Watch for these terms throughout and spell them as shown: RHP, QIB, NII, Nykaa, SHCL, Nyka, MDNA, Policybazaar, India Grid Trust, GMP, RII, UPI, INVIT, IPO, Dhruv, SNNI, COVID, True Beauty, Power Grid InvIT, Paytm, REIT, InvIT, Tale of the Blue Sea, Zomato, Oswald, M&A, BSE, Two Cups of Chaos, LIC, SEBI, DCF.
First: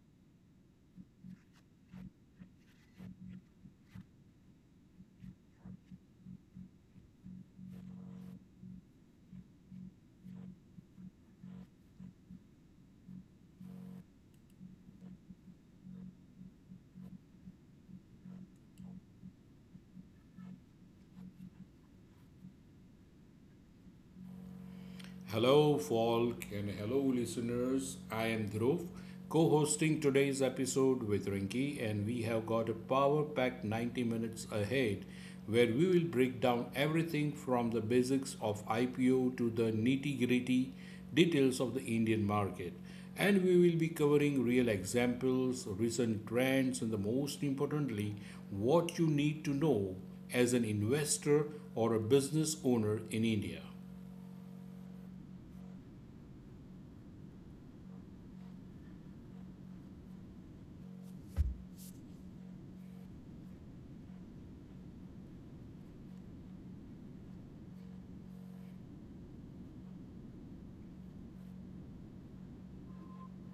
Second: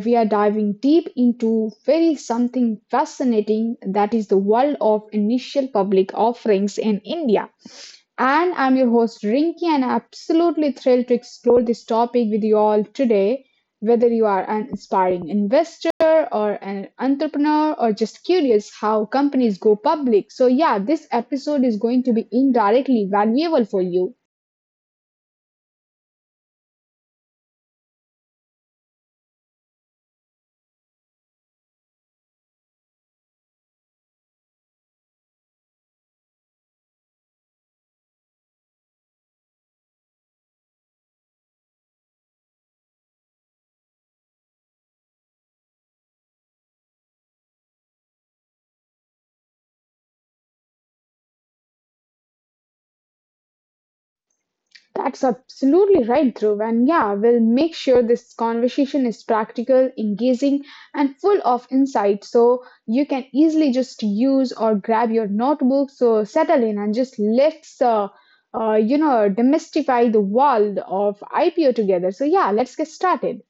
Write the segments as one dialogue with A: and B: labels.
A: we are diving deep into very something fascinating that is the world of initial public offerings in India. And I'm your host Rinki, and I'm absolutely thrilled to explore this topic with you all today. Whether you are an inspiring investor or an entrepreneur or just curious how companies go public. So, yeah, this episode is going to be indirectly valuable for you.
B: Hello, folk, and hello, listeners. I am Dhruv, co hosting today's episode with Rinki, and we have got a power packed 90 minutes ahead where we will break down everything from the basics of IPO to the nitty gritty details of the Indian market. And we will be covering real examples, recent trends, and the most importantly, what you need to know as an investor or a business owner in India.
A: That's absolutely right, Dhruv. And yeah, we'll make sure this conversation is practical, engaging, and full of insight. So you can easily just use or grab your notebook. So settle in and just let's demystify the world of IPO together. So yeah, let's get started.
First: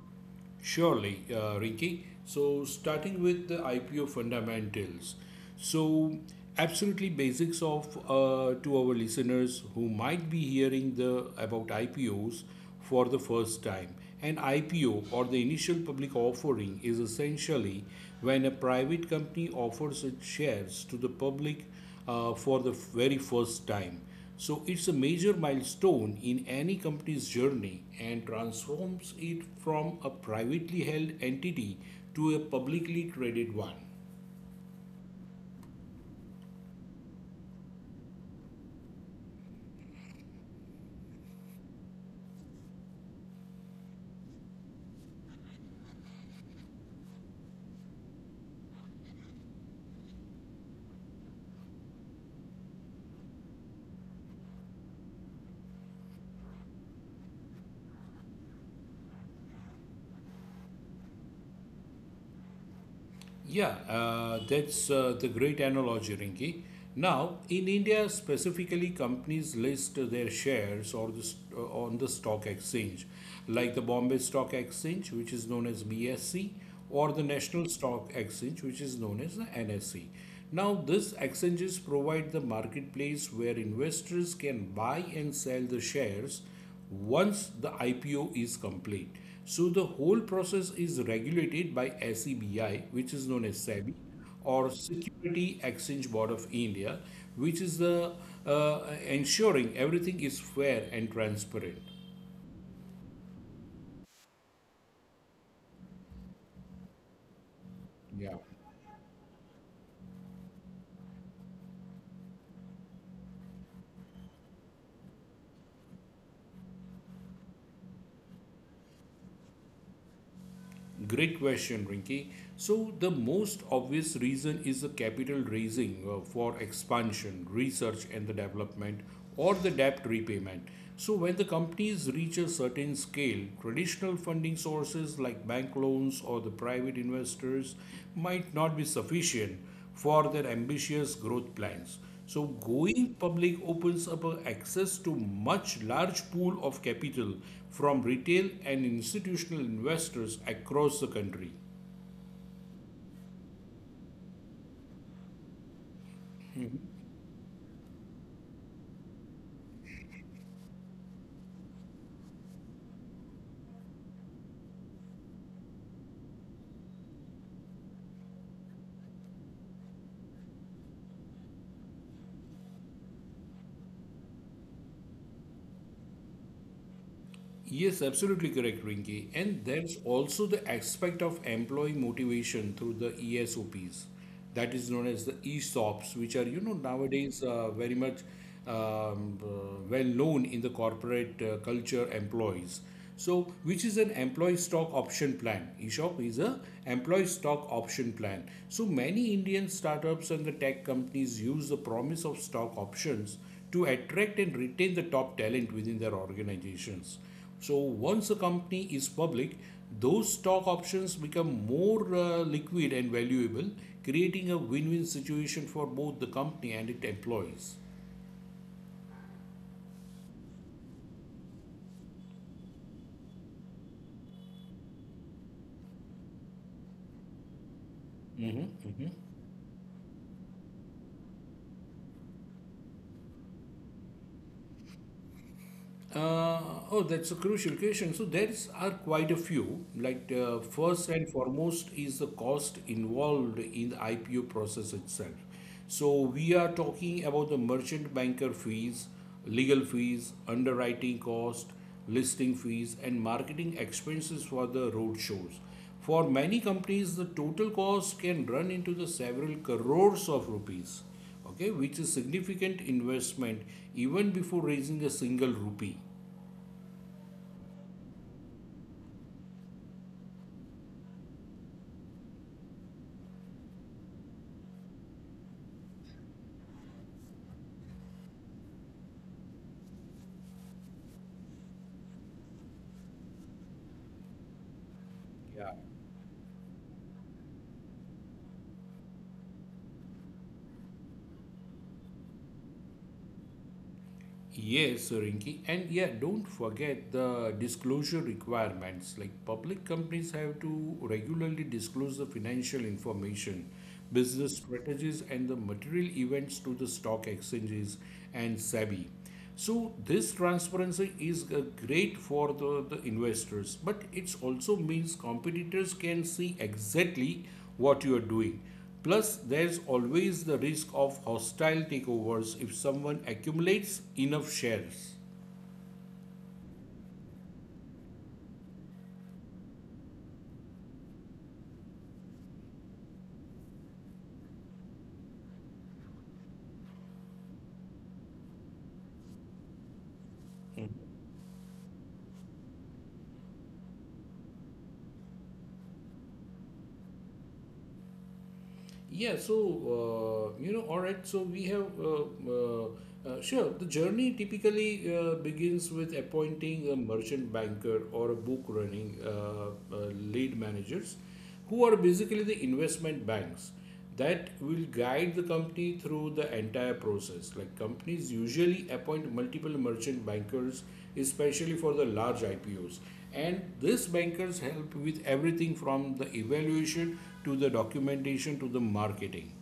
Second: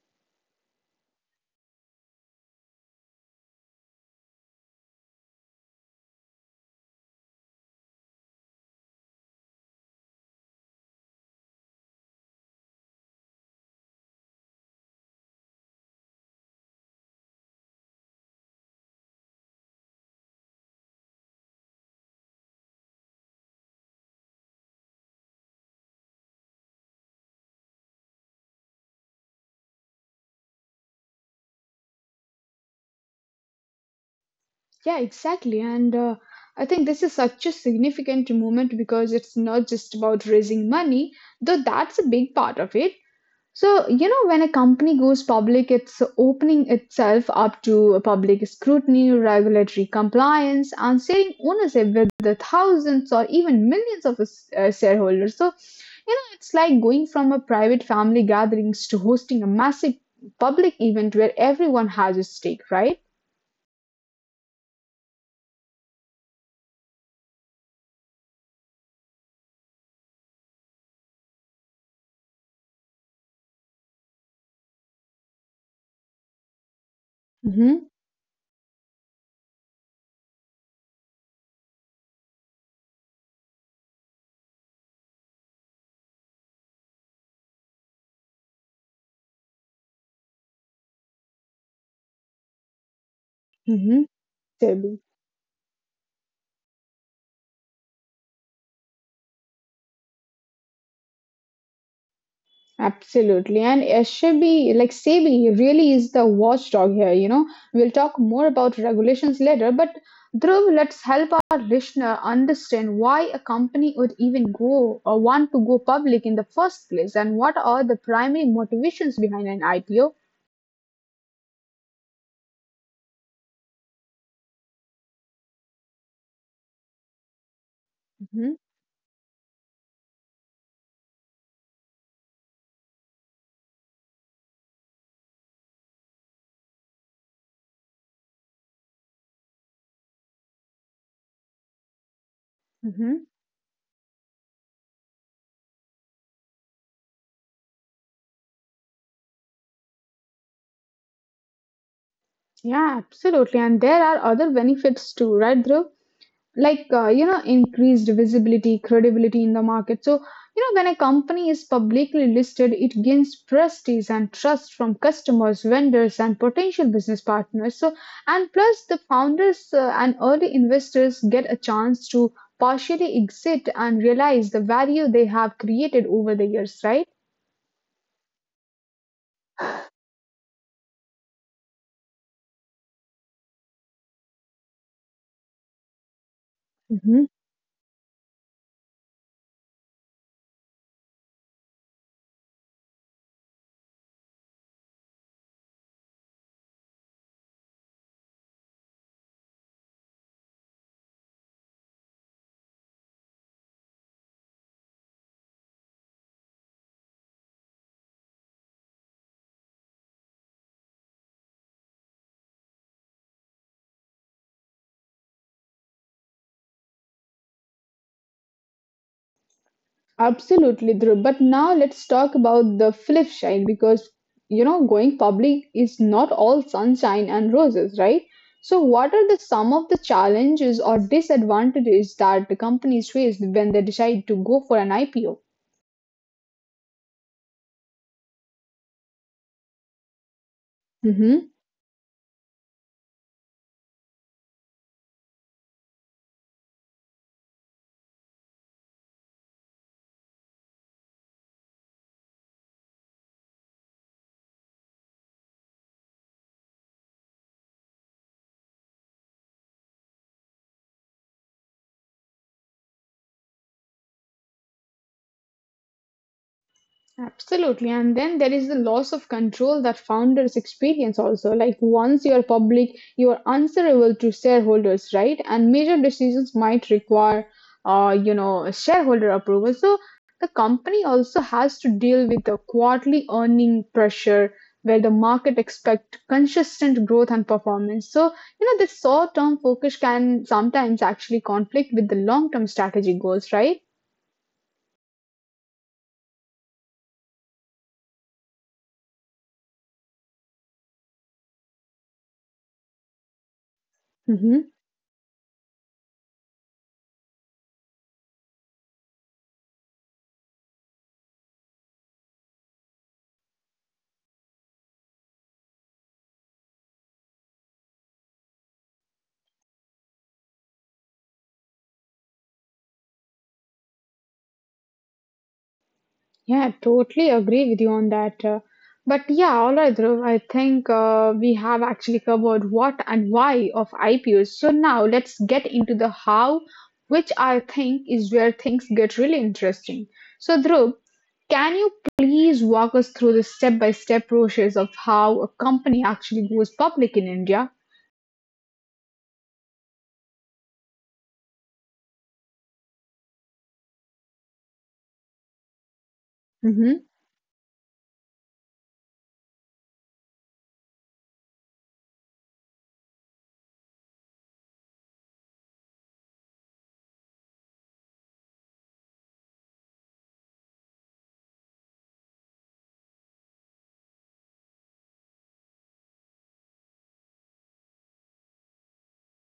B: Surely, Rinki. So, starting with the IPO fundamentals. So, absolutely basics of to our listeners who might be hearing the about IPOs for the first time. An IPO or the initial public offering is essentially when a private company offers its shares to the public for the very first time. So it's a major milestone in any company's journey and transforms it from a privately held entity to a publicly traded one.
A: Yeah, exactly. And I think this is such a significant moment because it's not just about raising money, though that's a big part of it. So, you know, when a company goes public, it's opening itself up to public scrutiny, regulatory compliance, and sharing ownership with the thousands or even millions of shareholders. So, you know, it's like going from a private family gatherings to hosting a massive public event where everyone has a stake, right?
B: Yeah, that's the great analogy, Rinki. Now, in India specifically, companies list their shares or on the stock exchange, like the Bombay Stock Exchange, which is known as BSE, or the National
A: Mm-hmm.
B: Stock Exchange, which is known as the NSE. Now, these exchanges provide the marketplace where investors can buy and sell the shares once the IPO is complete. So the whole process is regulated by SEBI, which is known as SEBI, or
A: Mm-hmm.
B: Security Exchange Board of India, which is the uh, ensuring everything is fair and transparent.
A: Absolutely. And SEBI, like SEBI, really is the watchdog here. You know, we'll talk
B: Yeah.
A: more about regulations later, but Dhruv, let's help our listener understand why a company would even go or want to go public in the first place and what are the primary motivations behind an IPO.
B: Great question, Rinki. So, the most obvious reason is the capital raising for expansion, research, and the
A: Hmm.
B: development, or the debt repayment. So, when the companies reach a certain scale, traditional funding sources like bank loans or the private investors might not be sufficient for their ambitious growth plans. So, going
A: Hmm.
B: public opens up access to much large pool of capital from retail and institutional investors across the country.
A: Yeah, absolutely. And there are other benefits too, right, Dhruv? Like, increased visibility, credibility in the market. So, when a company is publicly listed, it gains prestige and trust from customers, vendors, and potential business partners. So and plus the founders and early investors get a chance to partially exit and realize the value they have created over the years, right?
B: Yes, absolutely correct, Rinki. And there's also the aspect of employee motivation through the ESOPs, that is known as the ESOPs, which are you know
A: Mhm.
B: nowadays very much well known in the corporate culture employees. So, which is an employee stock option plan? ESOP is a employee stock option plan. So many Indian startups and the tech companies use the promise of stock options to attract and retain the top talent within their organizations. So once a company is public, those stock options become more liquid and valuable, creating a win-win situation for both the company and its employees.
A: Absolutely, Dhruv. But now let's talk about the flip side because going public is not all sunshine and roses, right? So what are the some of the challenges or disadvantages that the companies face when they decide to go for an IPO?
B: Uh, oh, that's a crucial question. So there's are quite a few. Like first and foremost is the cost involved in the IPO process itself. So we are talking about the merchant banker fees, legal fees, underwriting cost, listing fees, and marketing expenses for the road shows. For many companies, the total cost can run into the several crores of rupees, okay, which is significant investment even before raising a single rupee.
A: Absolutely. And then there is the loss of control that founders experience also. Like once you are public, you are answerable to shareholders, right? And major decisions might require, shareholder approval. So the company also has to deal with the quarterly earning pressure where the
B: Yeah.
A: market expect consistent growth and performance. So, you know, this short-term focus can sometimes actually conflict with the long-term strategy goals, right?
B: Yes, Rinki. And yeah, don't forget the disclosure requirements. Like public companies have to regularly disclose the financial information, business
A: Mhm.
B: strategies, and the material events to the stock exchanges and SEBI. So this transparency is great for the investors, but it also means competitors can see exactly what you are doing. Plus, there's always the risk of hostile takeovers if someone accumulates enough shares.
A: Yeah, totally agree with you on that. But yeah, all right, Dhruv, I think we have actually covered what and why of IPOs. So now let's get into the how, which I think is where things get really interesting. So, Dhruv, can you please walk us through the step by step process of how a company actually goes public in India?
B: Yeah, so you know, all right. So we have sure. The journey typically begins with appointing a
A: Mm-hmm.
B: merchant banker or a book running lead managers, who are basically the investment banks that will guide the company through the entire process. Like companies usually appoint multiple merchant bankers, especially for the large IPOs, and these bankers help with everything from the evaluation to the documentation to the marketing.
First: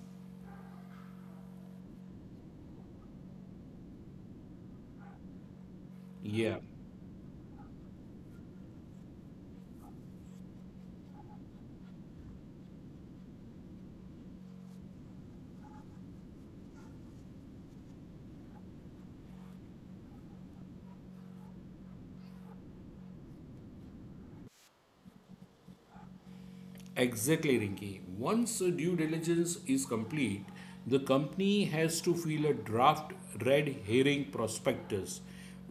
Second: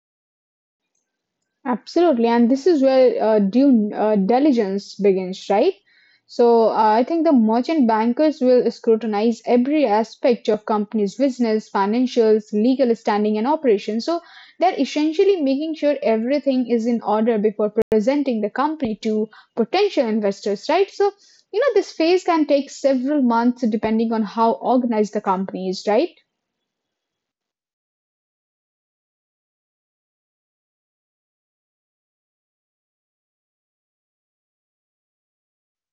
A: Absolutely, and this is where due diligence begins, right?
B: Yeah.
A: So, I think the merchant bankers will scrutinize every aspect of company's business, financials, legal standing, and operations. So, they're essentially making sure everything is in order before presenting the company to potential investors, right? So, you know, this phase can take several months depending on how organized the company is, right?
B: Exactly, Rinki. Once a due diligence is complete, the company has to file a draft red herring prospectus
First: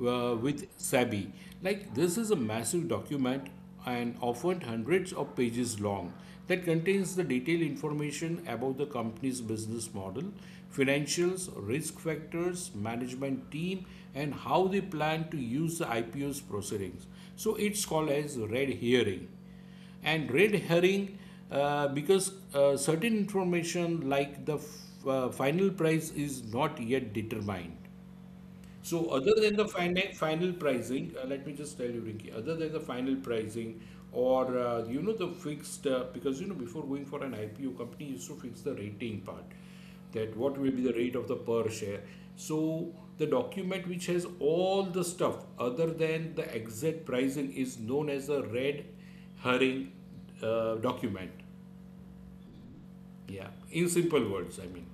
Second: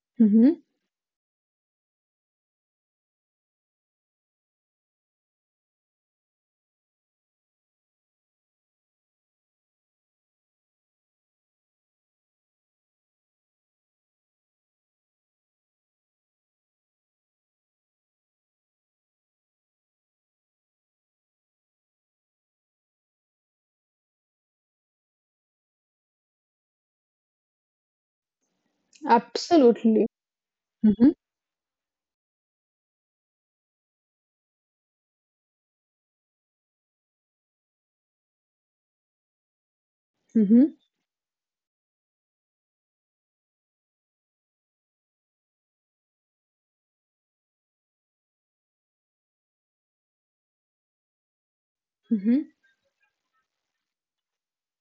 A: Mm-hmm.
B: with SEBI. Like, this is a massive document and often hundreds of pages long that contains the detailed information about the company's business model, financials, risk factors, management team, and how they plan to use the IPO's proceedings. So, it's called as red herring and red herring because certain information like the final price is not yet determined, so other than the
A: Absolutely.
B: final final
A: Mm-hmm.
B: pricing, let me just tell you, Rinki, other than the final pricing or you know the fixed because you know before going for an IPO, company used to fix the rating part, that what will be the rate of the per share. So the document which has all the stuff other than the exact pricing is known as a red herring document.
A: Mm-hmm.
B: Yeah, in simple words, I mean.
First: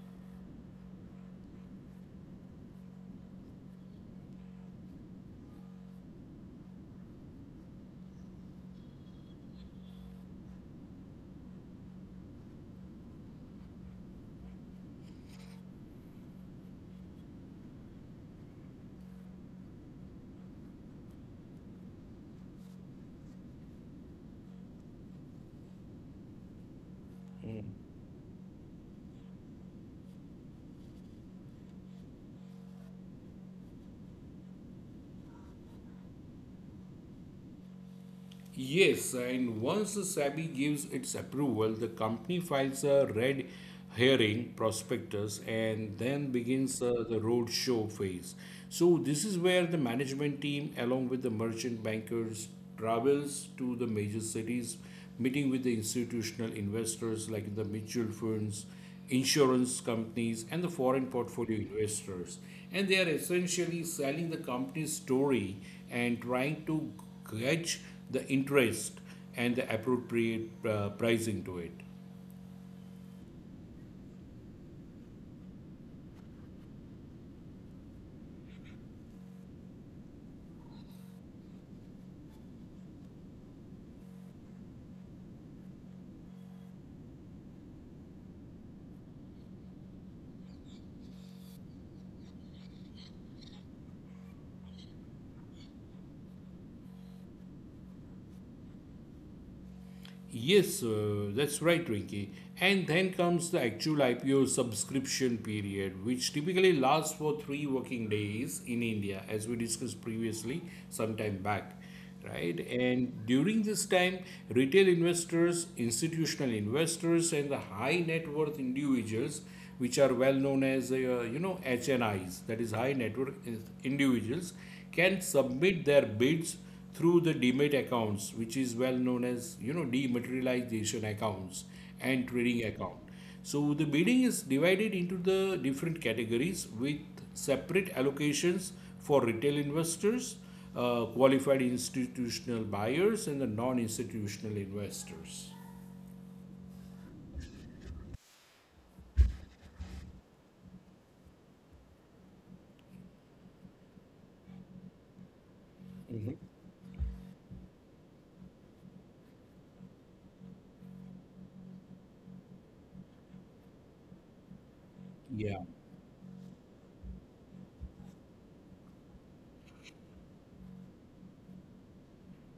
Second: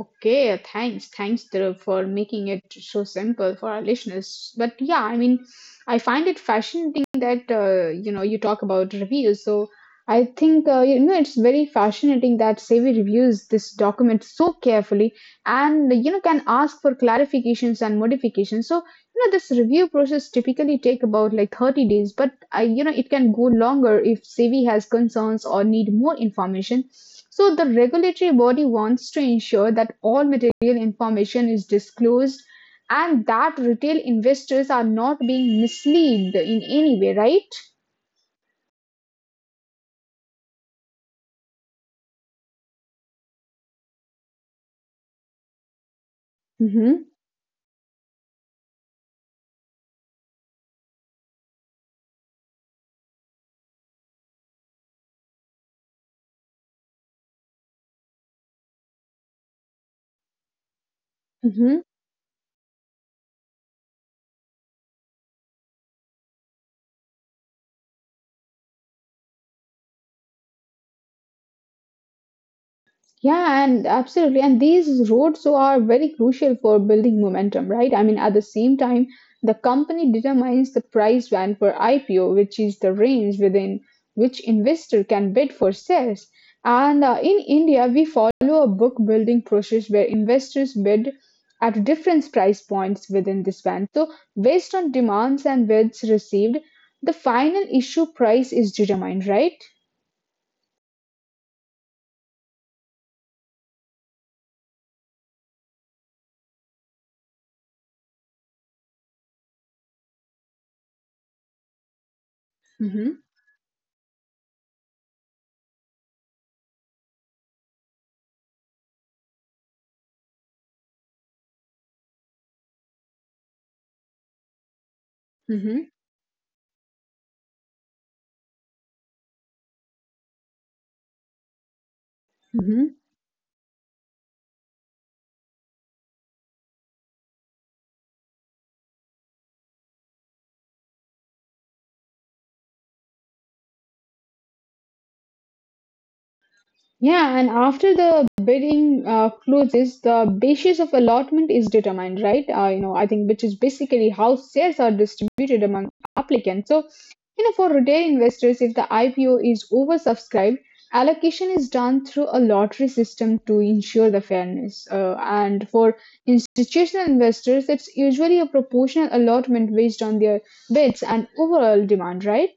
A: Okay, thanks. Thanks Dhruv, for making it so simple for our listeners. But yeah, I mean, I find it fascinating that you talk about reviews. So I think it's very fascinating that Sevi reviews this document so carefully, and can ask for clarifications and modifications. So this review process typically take about like 30 days, but I, it can go longer if Sevi has concerns or need more information. So the regulatory body wants to ensure that all material information is disclosed and that retail investors are not being misled in any way, right?
B: Yes, and once SEBI gives its approval, the company files a red herring prospectus and then begins
A: Mm-hmm.
B: the roadshow phase. So, this is where the management team, along with the merchant bankers, travels to the major cities, meeting with the institutional investors like the mutual funds insurance companies, and the foreign portfolio
A: Mm-hmm.
B: investors. And they are essentially selling the company's story and trying to gauge the interest and the appropriate pricing to it.
A: Yeah, and absolutely. And these roads are very crucial for building momentum, right? I mean, at the same time, the company determines the price band for IPO, which is the range within which investor can bid for shares. And in India, we follow a book building process where investors bid at different price points within this band. So, based on demands and bids received, the final issue price is determined, right?
B: Yes, that's right, Rinky. And then comes the actual IPO subscription period, which typically lasts for three working days in India, as we discussed previously some time back, right?
A: Mm-hmm.
B: And during this time, retail investors, institutional investors, and the high net worth individuals which are well known as HNIs, that is high net worth individuals, can
A: Mm-hmm.
B: submit their bids through the demat accounts, which is well known as you know dematerialization accounts and trading account. So the bidding is divided into the different categories with separate allocations for retail investors, qualified institutional buyers, and the non-institutional investors.
A: Yeah, and after the bidding closes, the basis of allotment is determined, right? I think which is basically how shares are distributed among applicants. So, you know, for retail investors, if the IPO is oversubscribed, allocation is done through a lottery system to ensure the fairness. Uh,
B: Yeah.
A: and for institutional investors, it's usually a proportional allotment based on their bids and overall demand, right?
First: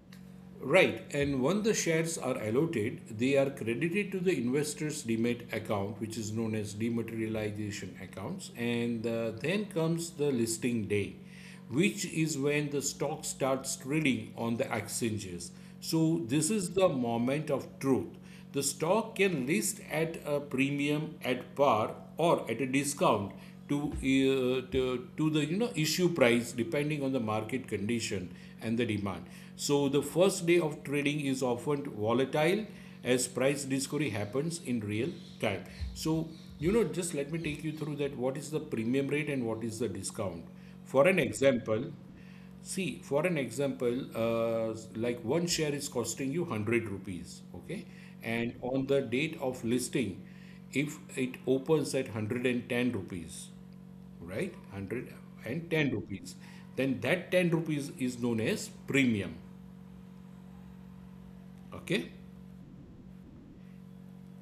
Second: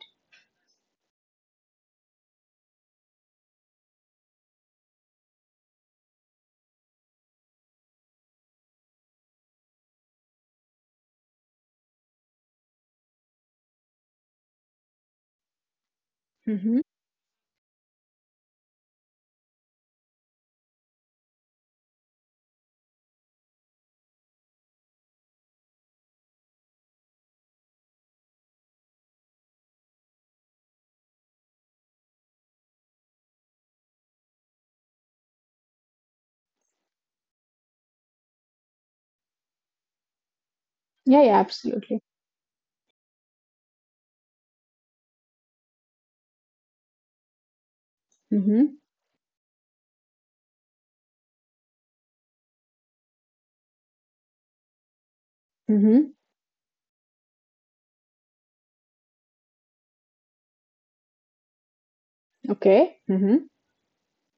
B: Right, and when the shares are allotted, they are credited to the investor's demat account, which is known as dematerialization accounts, and then comes the listing day, which is when the stock starts trading on the exchanges. So, this is
A: Mm-hmm.
B: the moment of truth. The stock can list at a premium, at par, or at a discount to the you know issue price depending on the market condition and the demand. So the first day of trading is often volatile as price discovery happens in real time. So you know just let me take you through that what is the premium rate and what is the discount. For an
A: Yeah, yeah,
B: example,
A: absolutely.
B: see, for an example, like one share is costing you 100 rupees, okay? And
A: Mm-hmm.
B: on the date of listing, if it opens at 110 rupees, right? 110
A: Mm-hmm.
B: rupees, then that 10 rupees is known as premium, okay?
A: Okay. Mm-hmm.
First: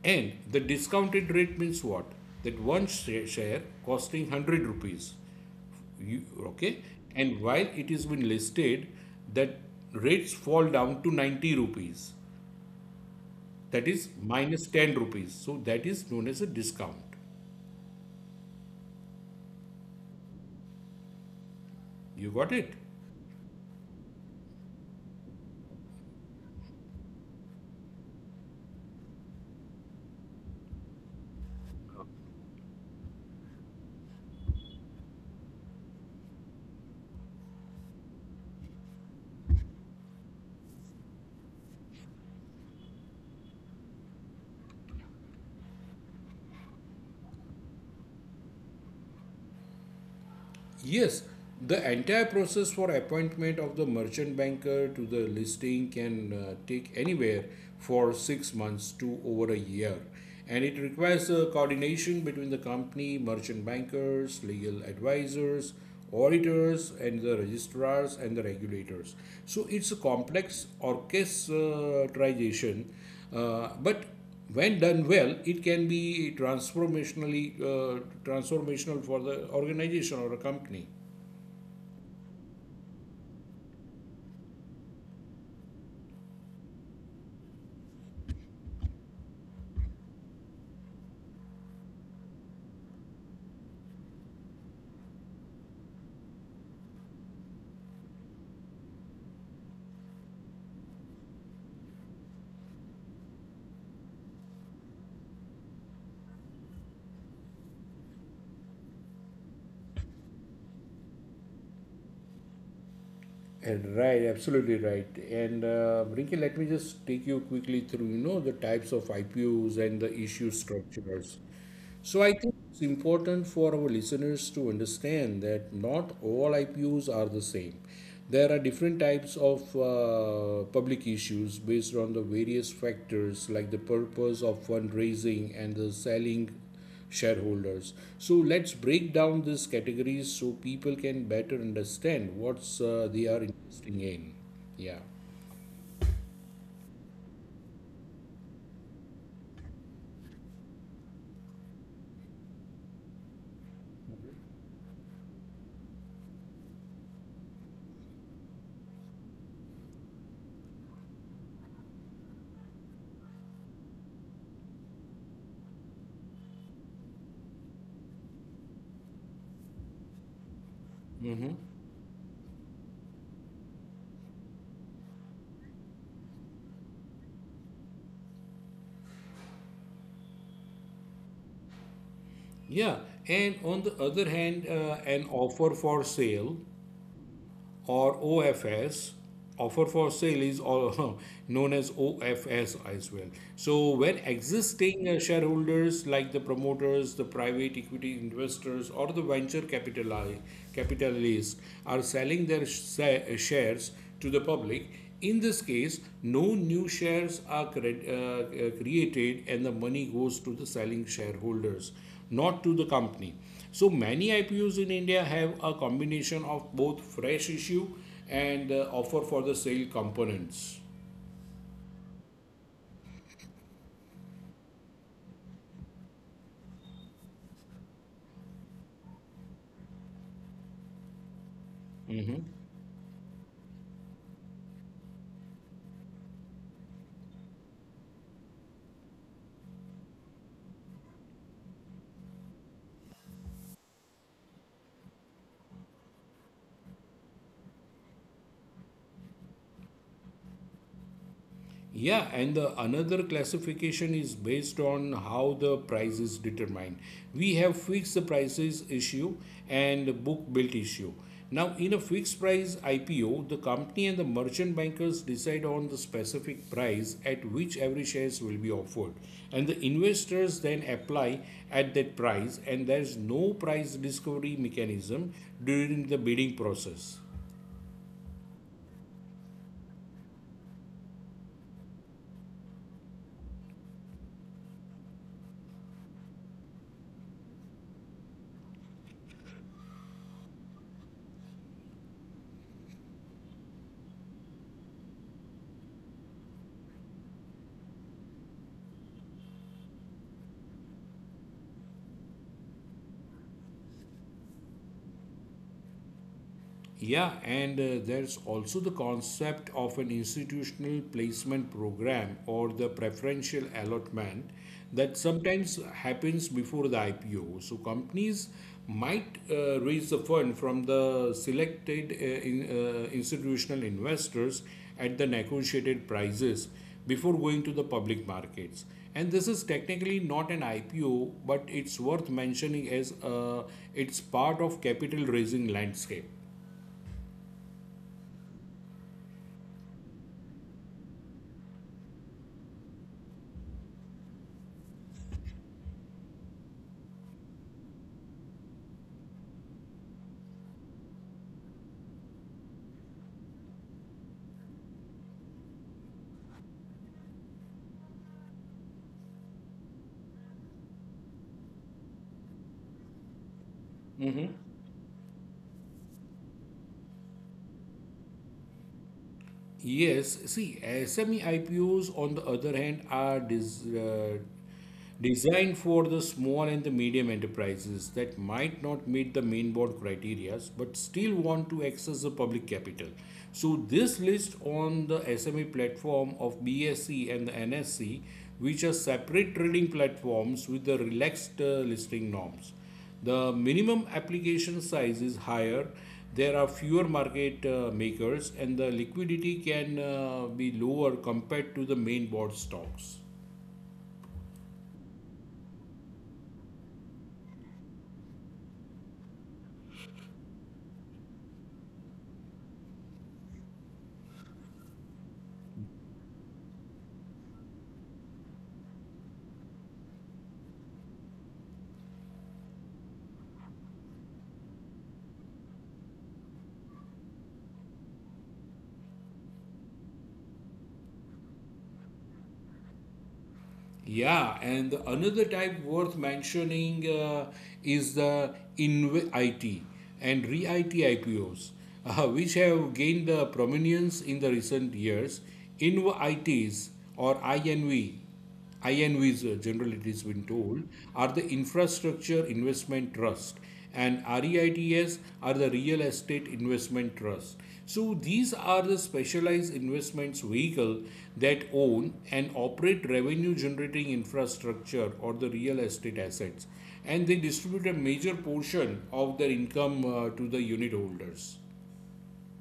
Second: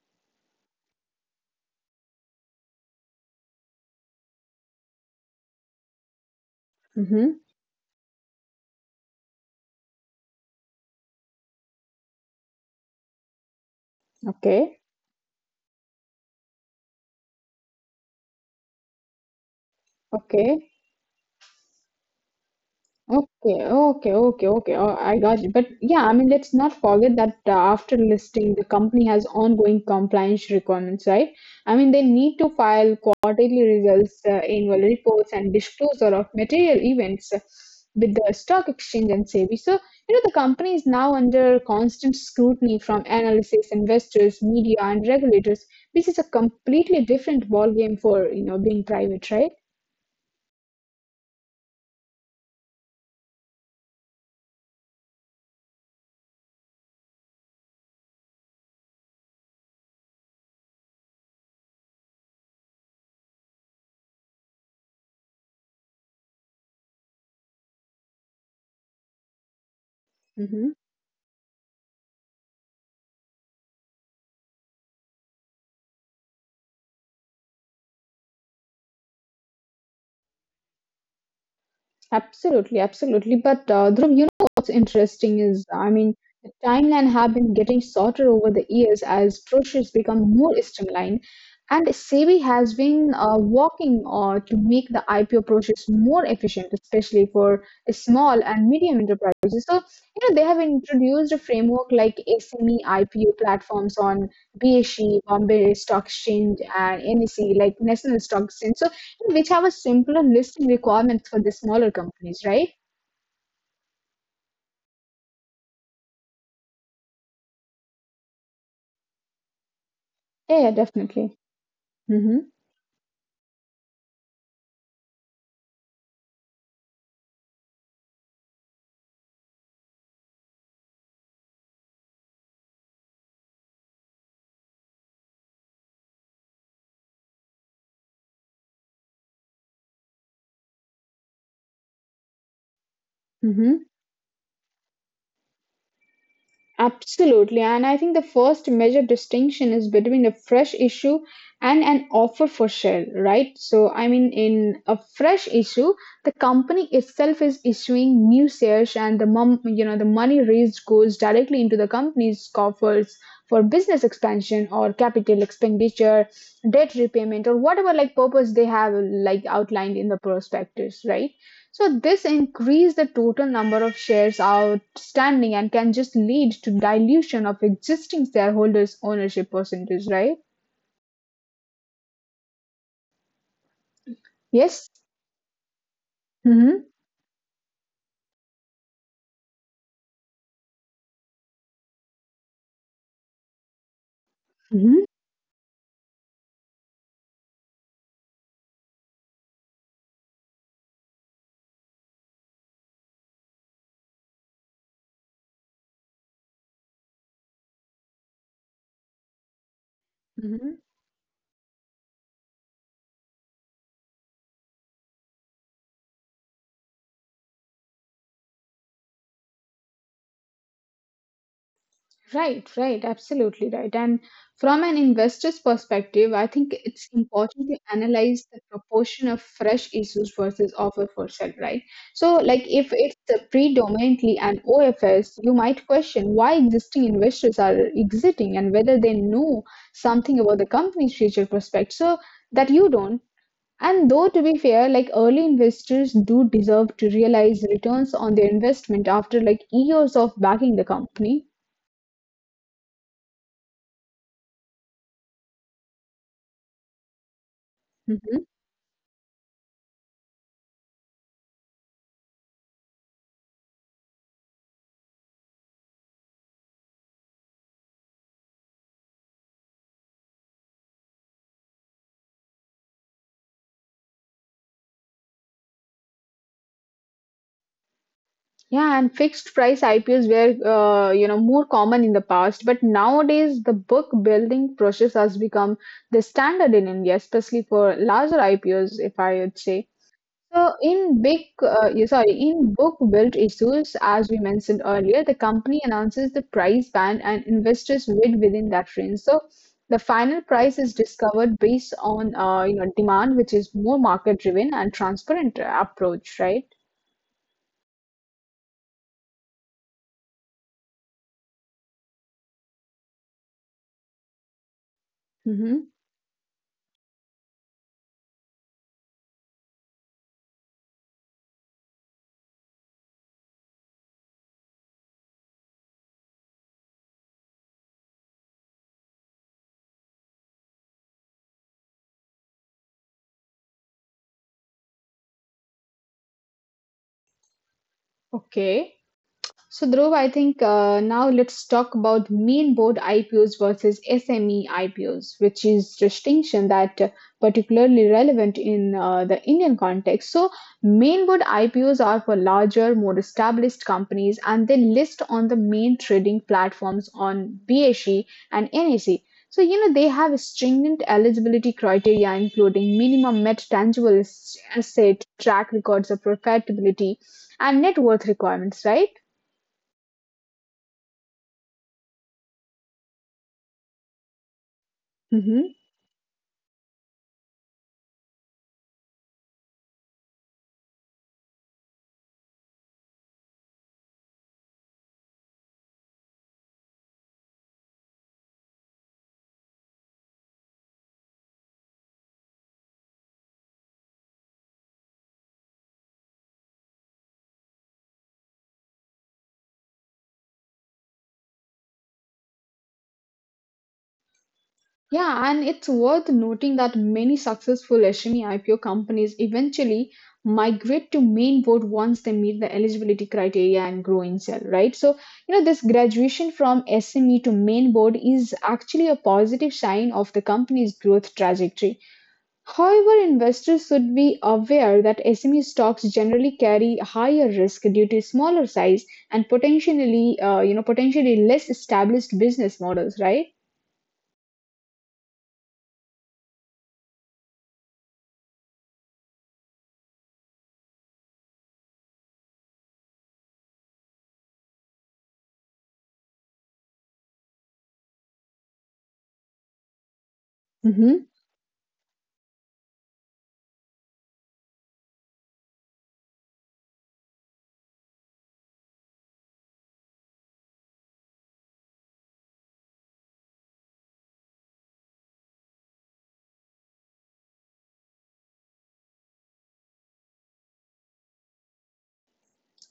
B: And the discounted rate means what? That one share costing 100 rupees, you, okay? And
A: Mm-hmm.
B: while it is been listed, that rates fall down to 90 rupees, that is minus
A: Okay,
B: 10 rupees. So that is known as a discount.
A: okay,
B: You got it?
A: okay, okay, okay, okay. Oh, I got you. But yeah, I mean, let's not forget that after listing, the company has ongoing compliance requirements, right? I mean, they need to file quarterly results, annual reports, and disclosure of material events with the stock exchange and SEBI. So, you know, the company is now under constant scrutiny from analysts, investors, media, and regulators. This is a completely different ballgame for, you know, being private, right?
B: Yes, the entire process for appointment of the merchant banker to the listing can take anywhere for 6 months to over a year, and it requires a coordination between the company, merchant bankers, legal advisors, auditors and the registrars and the regulators. So it's a complex orchestration, but when done well, it can be transformational for the organization or a company.
A: Absolutely, absolutely. But Dhruv, you know what's interesting is, I mean, the timeline have been getting shorter over the years as processes become more streamlined, and SEBI has been working to make the IPO process more efficient, especially for small and medium enterprises. So, you know, they have introduced a framework like SME IPO platforms on BSE, Bombay Stock Exchange, and NSE, like National Stock Exchange. So which have a simpler list of requirements for the smaller companies, right?
B: And right, absolutely right. And Rinki, let me just take you quickly through, you know, the types of I P IPOs and the issue
A: Yeah, yeah,
B: structures.
A: definitely.
B: So I
A: Mm-hmm.
B: think it's important for our listeners to understand that not all I P IPOs are the same. There are different types of public issues based on the various factors like the purpose of fundraising and the selling shareholders. So let's break down these categories so people can better understand what's they are
A: Mm-hmm.
B: investing in. Yeah.
A: Absolutely, and I think the first major distinction is between a fresh issue and an offer for sale, right? So, I mean, in a fresh issue, the company itself is issuing new shares, and the mom, you know, the money raised goes directly into the company's coffers for business expansion or capital expenditure, debt repayment, or whatever like purpose they have like outlined in the prospectus, right? So this increase the total number of shares outstanding and can just lead to dilution of existing shareholders' ownership percentage, right?
B: Yeah, and on the other hand,
A: Yes.
B: an offer for sale
A: Hmm.
B: or OFS offer for sale is all known as OFS as well. So when
A: Hmm.
B: existing shareholders like the promoters, the private equity investors or the capitalists are selling their shares to the public, in this case, no new shares are created and the money goes to the
A: Hmm.
B: selling shareholders, not to the company. So many IPOs in India have a combination of both fresh issue and offer for the sale components.
A: Right, right, absolutely right. And from an investor's perspective, I think it's important to analyze the proportion of fresh issues versus offer for sale, right? So, like
B: Mm-hmm.
A: if it's predominantly an OFS, you might question why existing investors are exiting and whether they know something about the company's future prospects. So that you don't. And though to be fair, like early investors do deserve to realize returns on their investment after like years of backing the company.
B: Yeah, and the another classification is based on how the price is determined. We have fixed the prices issue and book built issue. Now, in a fixed price IPO, the company and the merchant bankers decide on the specific price at which every shares will be offered, and the investors then apply at that price, and there's no price discovery mechanism during the bidding process.
A: Yeah, and fixed price IPOs were, more common in the past, but nowadays the book building process has become the standard in India, especially for larger IPOs, if I would say. So, yeah, sorry, in book built issues, as we mentioned earlier, the company announces the price band and investors bid within that range. So, the final price is discovered based on, demand, which is more market driven and transparent approach, right?
B: Yeah, and there's also the concept of an institutional placement program or the preferential allotment that
A: Mm-hmm.
B: sometimes happens before the IPO. So companies might raise the fund from the selected institutional investors at the negotiated prices before going to the public markets. And this is technically not an IPO, but it's worth mentioning as it's part of capital raising landscape.
A: Okay. So, Dhruv, I think now let's talk about main board IPOs versus SME IPOs, which is distinction that particularly relevant in the Indian context. So, main board IPOs are for larger, more established companies, and they list on the main trading platforms on BSE and NSE. So, you know, they have stringent eligibility criteria, including minimum net tangible asset, track records of profitability, and net worth requirements, right?
B: Yes, see, SME IPOs on the other hand are
A: Mhm.
B: designed for the small and the medium enterprises that might not meet the main board criteria but still want to access the public capital. So, this list on the SME platform of BSE and the NSE, which are separate trading platforms with the relaxed listing norms. The minimum application size is higher. There are fewer market makers, and the liquidity can be lower compared to the main board stocks.
A: Yeah, and it's worth noting that many successful SME IPO companies eventually migrate to main board once they meet the eligibility criteria and grow in sell, right? So, you know, this graduation from SME to main board is actually a positive sign of the company's growth trajectory. However, investors should be aware that SME stocks generally carry higher risk due to smaller size and potentially less established business models, right?
B: Yeah, and another type worth mentioning is the INVIT and REIT it IPOs, which have gained prominence in the recent years. INVITs or INVs generally it is been told, are the Infrastructure Investment Trust and REITs are the real estate investment trust. So these are the specialized investments vehicle that own and operate revenue generating infrastructure or the real estate assets and they distribute a major portion of their income to the unit holders.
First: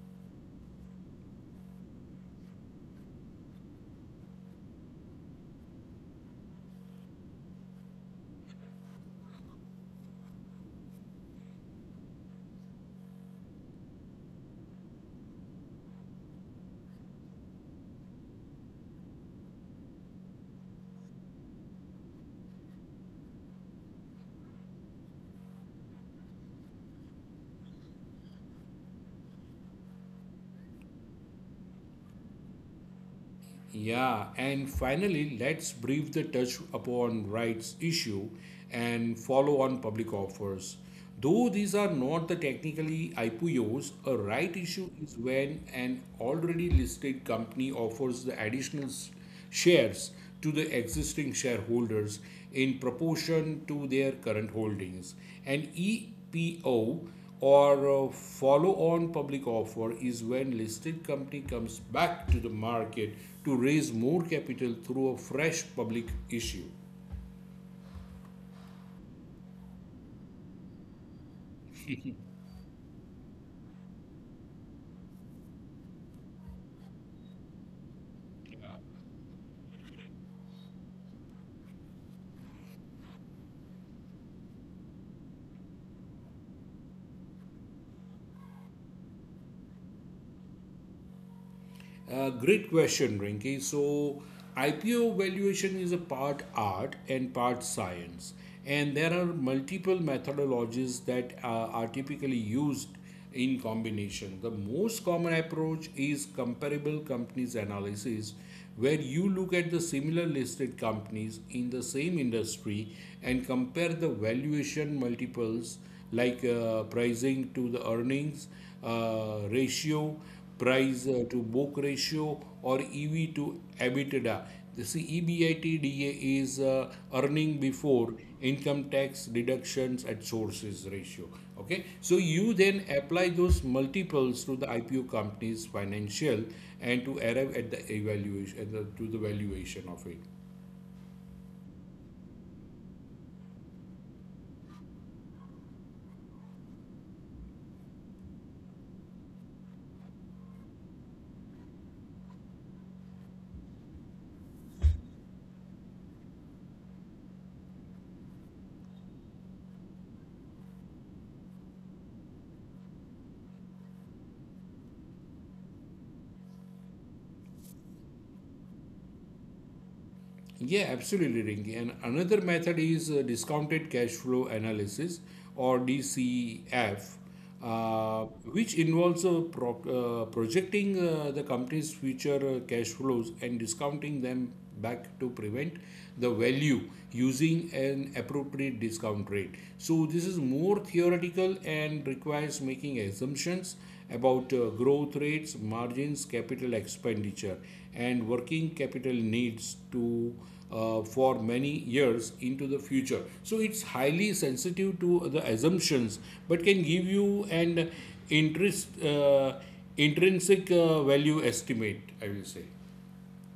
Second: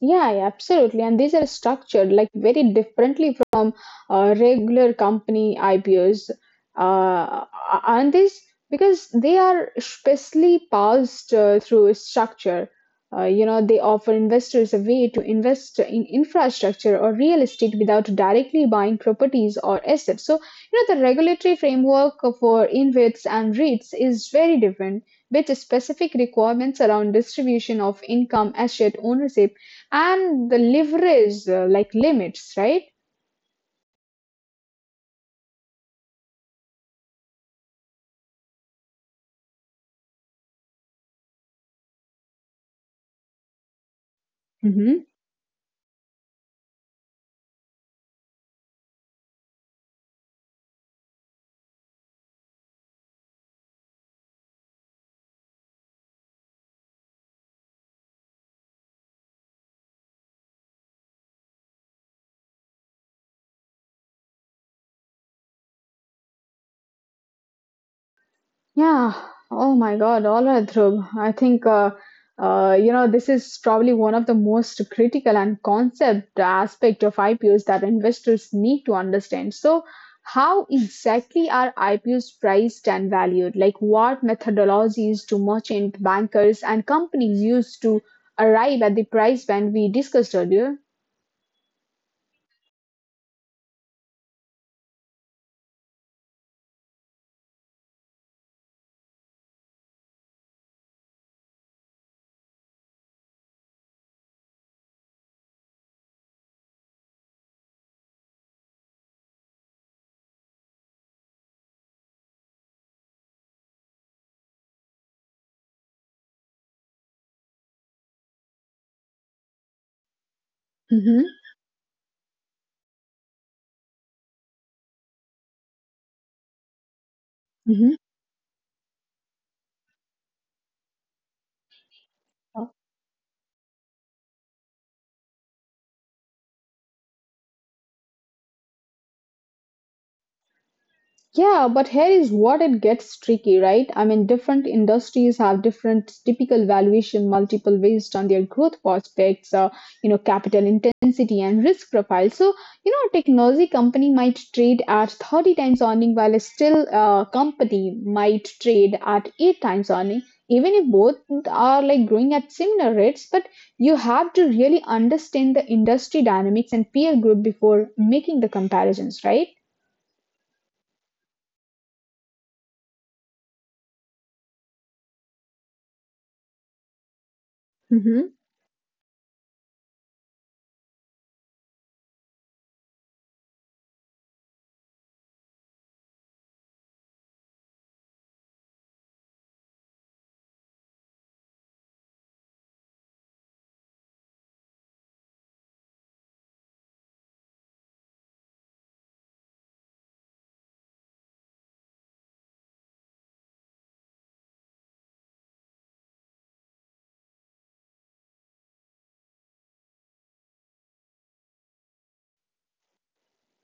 A: Yeah, yeah, absolutely. And these are structured like very differently regular company IPOs, uh, aren't these? Because they are specially passed through a structure. They offer investors a way to invest in infrastructure or real estate without directly buying properties or assets. So, you know, the regulatory framework for InvITs and REITs is very different, with specific requirements around distribution of income, asset ownership, and the leverage like limits, right?
B: Yeah, and finally, let's brief the touch upon rights issue and follow on public offers. Though these are not the technically IPOs, a right issue is when an already listed company offers the additional shares to the existing shareholders in proportion to their current holdings. An EPO or follow on public offer is when listed company comes back to the market to raise more capital through a fresh public issue.
A: Yeah. Oh my God. All right, Dhruv. I think this is probably one of the most critical and concept aspect of IPOs that investors need to understand. So, how exactly are IPOs priced and valued? Like, what methodologies do merchant bankers and companies use to arrive at the price band we discussed earlier?
B: Great question, Rinky. So, IPO valuation is a part art and part science, and there are multiple methodologies that are typically used in combination. The most common approach is comparable companies analysis, where you look at the similar listed companies in the same industry and compare the valuation multiples like pricing to the earnings ratio, price
A: Mm-hmm.
B: to book ratio, or EV to EBITDA. The see, EBITDA is earning
A: Mm-hmm.
B: before income tax deductions at sources ratio. Okay, so you then apply those multiples to the IPO company's financial and to arrive at the evaluation to the valuation of it.
A: Yeah, but here is what it gets tricky, right? I mean, different industries have different typical valuation multiple based on their growth prospects, capital intensity and risk profile. So, you know, a technology company might trade at 30 times earning while a still company might trade at 8 times earning, even if both are like growing at similar rates. But you have to really understand the industry dynamics and peer group before making the comparisons, right?
B: Yeah, absolutely, Rinky. And another method is discounted cash flow analysis or DCF, uh, which involves projecting the company's future cash flows and discounting them back to prevent the value using an appropriate discount rate. So, this is more theoretical and requires making assumptions about growth rates, margins, capital expenditure, and working capital needs to for many years into the future. So it's highly sensitive to the assumptions, but can give you an interest intrinsic value estimate, I will say.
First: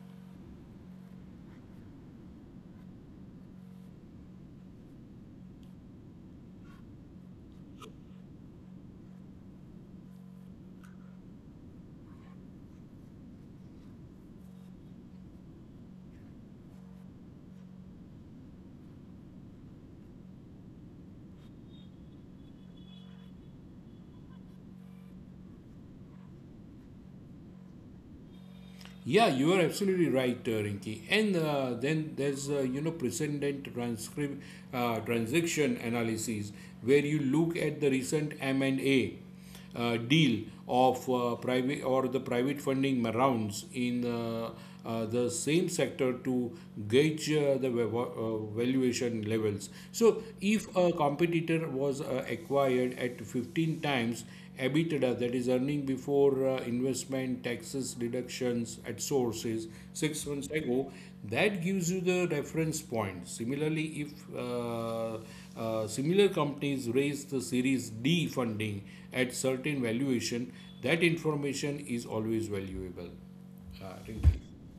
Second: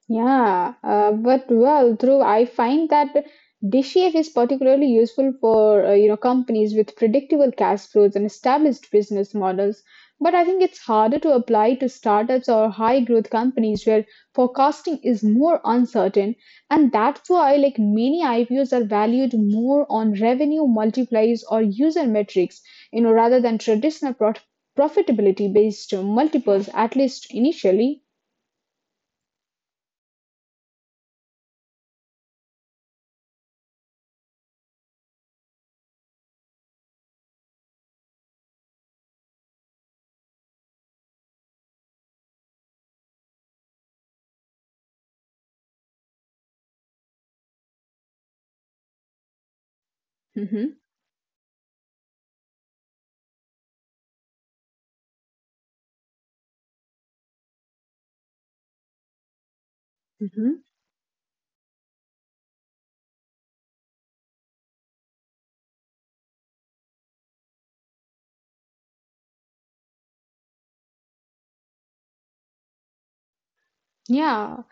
A: Yeah, but well, through I find that DCF is particularly useful for you know companies with predictable cash flows and established business models. But I think it's harder to apply to startups or high growth companies where forecasting is more uncertain, and that's why like many IPOs are valued more on revenue multipliers or user metrics, you know, rather than traditional profitability based multiples, at least initially.
B: Yeah, you are absolutely right, Rinki. And then there's you know precedent transcript transaction analysis where you look at the recent M and A deal of private or the private funding rounds in the same sector to gauge the valuation levels. So, if
A: hmm
B: a competitor was acquired at 15 times EBITDA, that is earning before investment, taxes, deductions at sources 6 months
A: hmm
B: ago, that gives you the reference point. Similarly, if similar companies raise the Series D funding at certain valuation, that information is always valuable. Rinki.
A: Yeah.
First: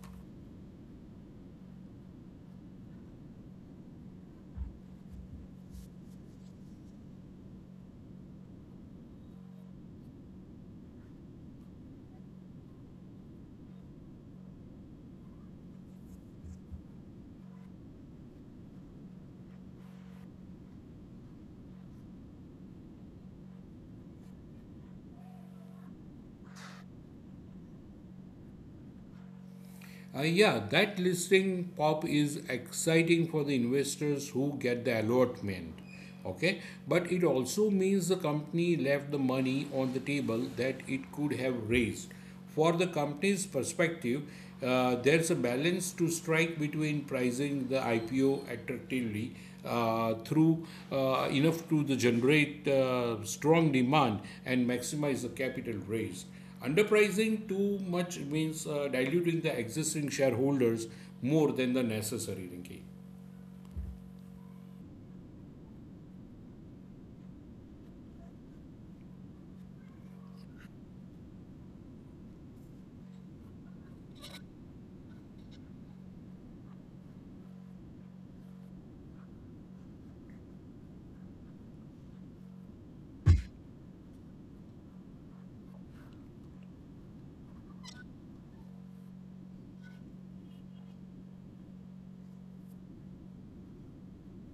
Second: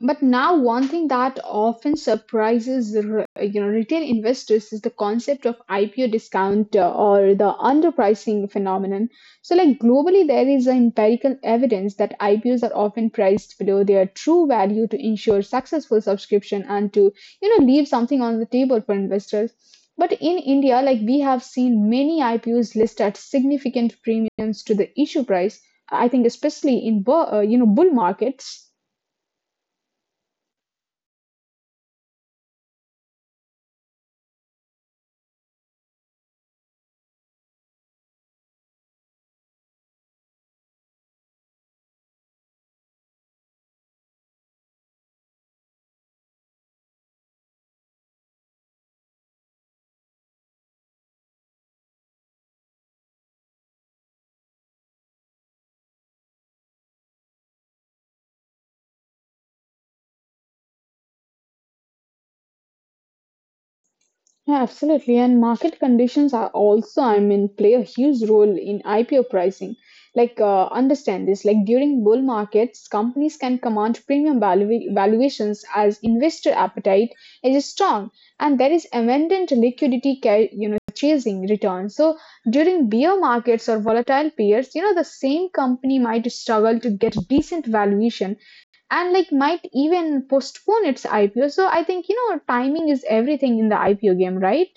A: But now, one thing that often surprises the you know retail investors is the concept of IPO discount or the underpricing phenomenon. So, like globally, there is empirical evidence that IPOs are often priced below their true value to ensure successful subscription and to you know leave something on the table for investors. But in India, like we have seen many IPOs list at significant premiums to the issue price. I think especially in you know bull markets.
B: Yeah, that listing pop is exciting for the investors who get the allotment. Okay, but it also means the company left the money on the table that it could have raised. For the company's perspective, there's a balance to strike between pricing the IPO attractively through enough to the generate strong demand and maximize the capital raise. Underpricing too much means diluting the existing shareholders more than the necessary, Rinki.
A: Yeah, absolutely. And market conditions are also, I mean, play a huge role in IPO pricing. Like, understand this, like during bull markets, companies can command premium valuations as investor appetite is strong and there is abundant liquidity, you know, chasing returns. So during bear markets or volatile periods, you know, the same company might struggle to get decent valuation and like might even postpone its IPO. So I think, you know, timing is everything in the IPO game, right?